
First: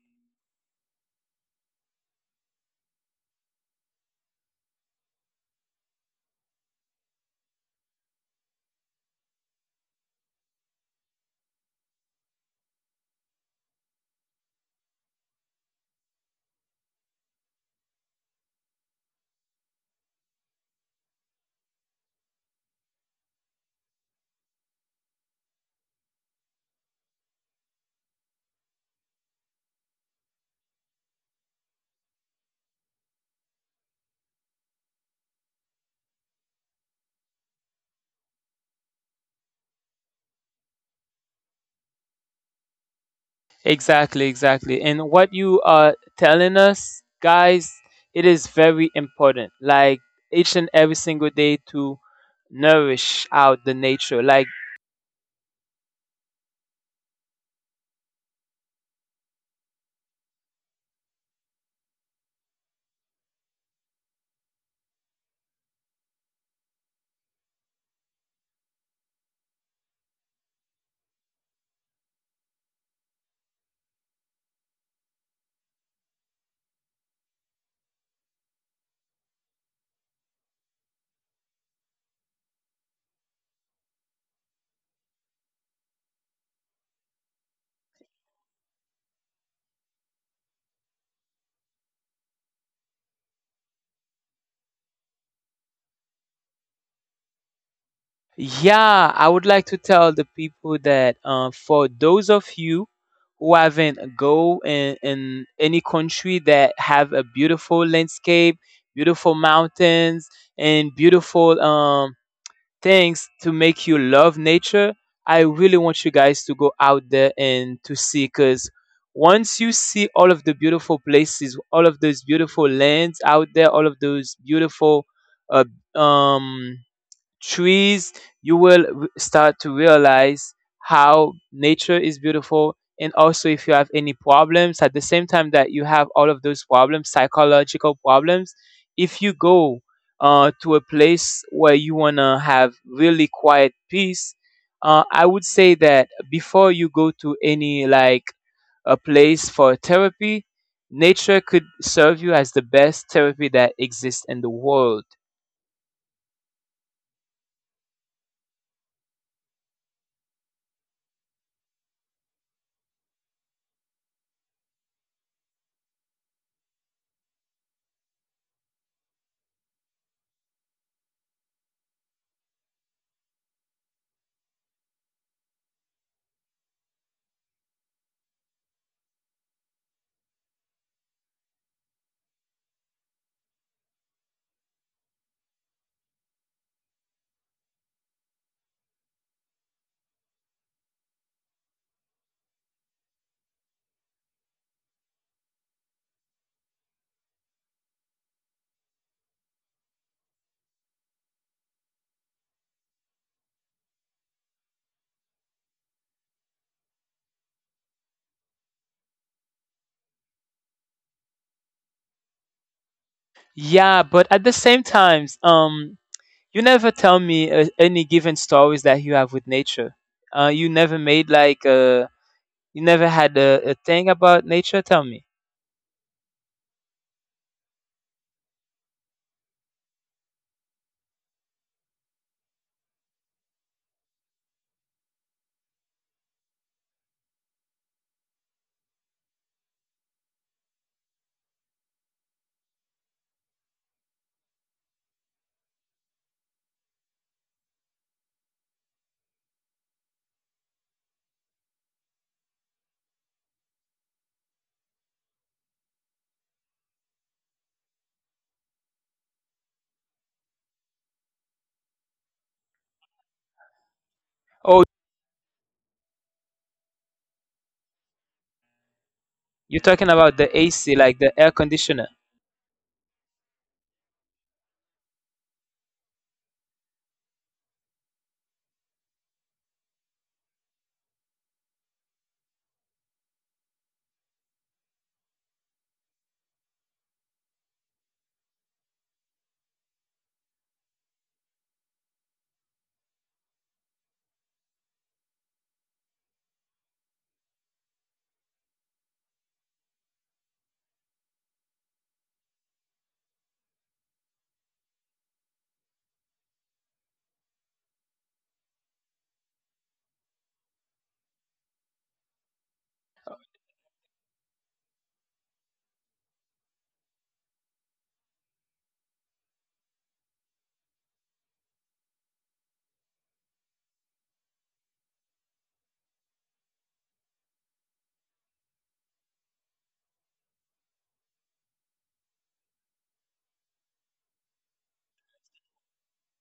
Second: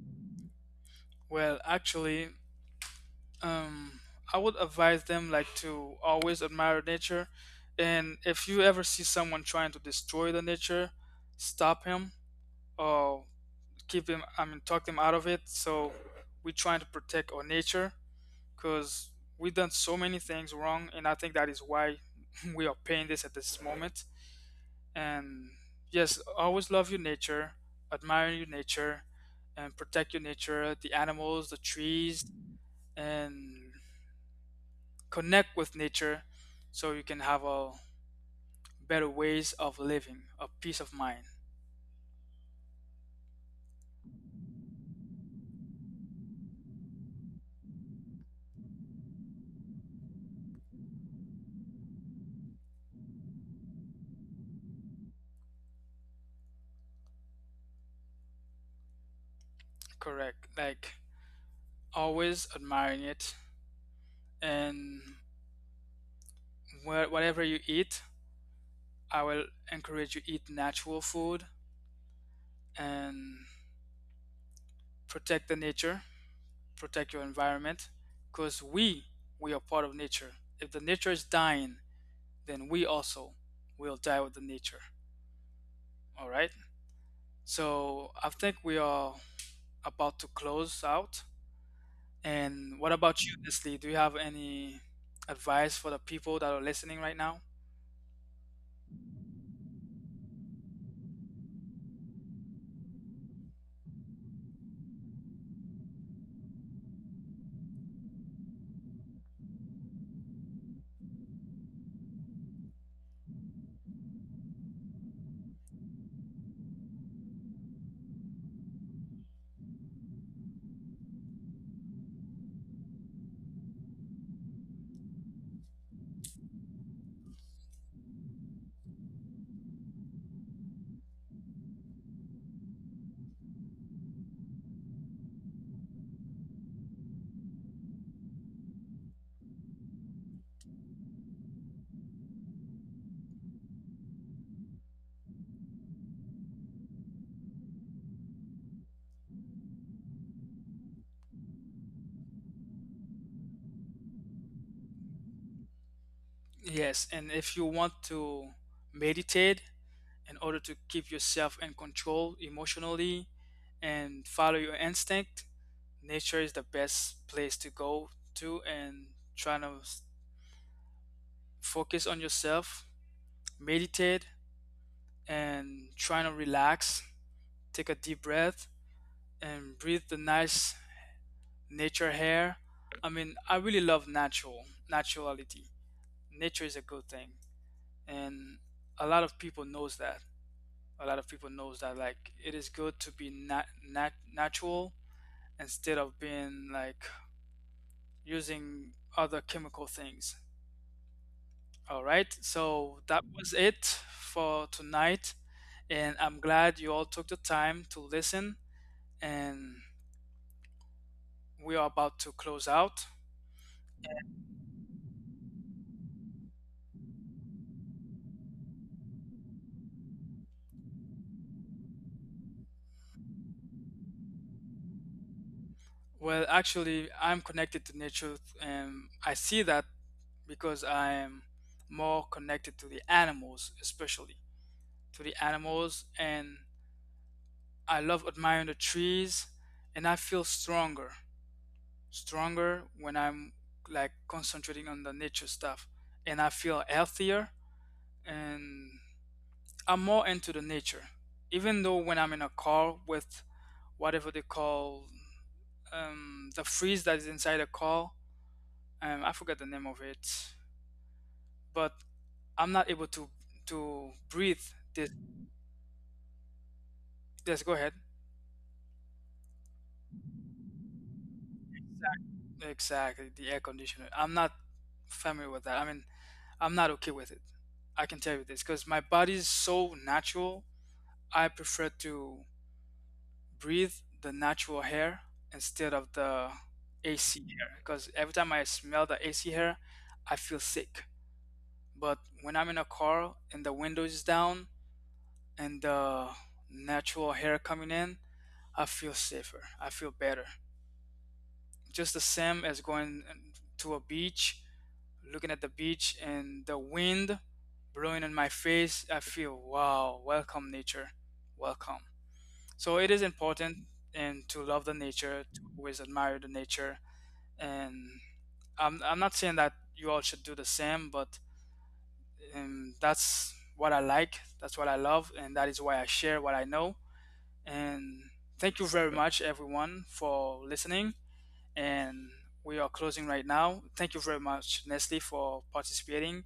[SPEAKER 1] Well, actually, um, I would advise them, like, to always admire nature, and if you ever see someone trying to destroy the nature, stop him, or keep him. I mean, talk them out of it. So we're trying to protect our nature because we've done so many things wrong, and I think that is why we are paying this at this moment. And yes, always love your nature, admire your nature, and protect your nature, the animals, the trees, and connect with nature so you can have a better ways of living, a peace of mind.
[SPEAKER 2] Exactly, exactly. And what you are telling us, guys, it is very important. Like each and every single day to nourish out the nature. Like
[SPEAKER 1] Correct, like always admiring it. And where, whatever you eat, I will encourage you eat natural food, and protect the nature, protect your environment, because we are part of nature. If the nature is dying, then we also will die with the nature. All right. So I think we are about to close out. And what about you, Leslie? Do you have any advice for the people that are listening right now?
[SPEAKER 2] yeah, I would like to tell the people that for those of you who haven't go in any country that have a beautiful landscape, beautiful mountains, and beautiful things to make you love nature, I really want you guys to go out there and to see, because once you see all of the beautiful places, all of those beautiful lands out there, all of those beautiful uh, um trees, you will start to realize how nature is beautiful. And also, if you have any problems, at the same time that you have all of those problems, psychological problems, if you go to a place where you want to have really quiet peace, I would say that before you go to any like a place for therapy, nature could serve you as the best therapy that exists in the world.
[SPEAKER 1] Yes, and if you want to meditate in order to keep yourself in control emotionally and follow your instinct, nature is the best place to go to, and trying to focus on yourself, meditate, and trying to relax. Take a deep breath and breathe the nice nature air. I mean, I really love natural naturality. Nature is a good thing, and a lot of people knows that. A lot of people knows that, like, it is good to be natural instead of being, like, using other chemical things. All right, so that was it for tonight, and I'm glad you all took the time to listen. And we are about to close out.
[SPEAKER 2] Yeah, but at the same times, you never tell me any given stories that you have with nature. You never made like you never had a thing about nature. Tell me.
[SPEAKER 1] Well, actually, I'm connected to nature, and I see that because I'm more connected to the animals, especially to the animals, and I love admiring the trees, and I feel stronger when I'm, like, concentrating on the nature stuff, and I feel healthier, and I'm more into the nature. Even though when I'm in a car with whatever they call, the freeze that is inside the car, I forget the name of it, but I'm not able to breathe. This, yes, go ahead.
[SPEAKER 2] You're talking about the AC, like the air conditioner.
[SPEAKER 1] Exactly, the air conditioner. I'm not familiar with that. I mean, I'm not okay with it. I can tell you this because my body's so natural. I prefer to breathe the natural hair instead of the AC hair, because every time I smell the AC hair, I feel sick. But when I'm in a car and the window is down and the natural hair coming in, I feel safer. I feel better. Just the same as going to a beach, looking at the beach and the wind blowing in my face, I feel, wow, welcome nature. Welcome. So it is important, and to love the nature, to always admire the nature. And I'm not saying that you all should do the same, but that's what I like, that's what I love, and that is why I share what I know. And thank you very much, everyone, for listening. And we are closing right now. Thank you very much, Nestle, for participating,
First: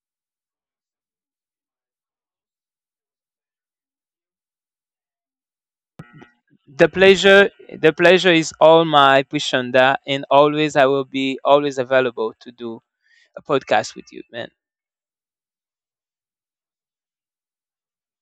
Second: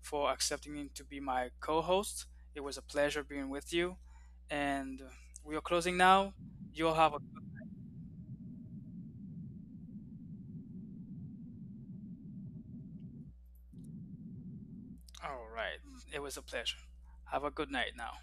[SPEAKER 1] for accepting me to be my co-host. It was a pleasure being with you. And we are closing now. You
[SPEAKER 2] The
[SPEAKER 1] all have a.
[SPEAKER 2] pleasure, the pleasure is all my pushanda, and always I will be always available to podcast with you.
[SPEAKER 1] All right. It was a pleasure. Have a good night now.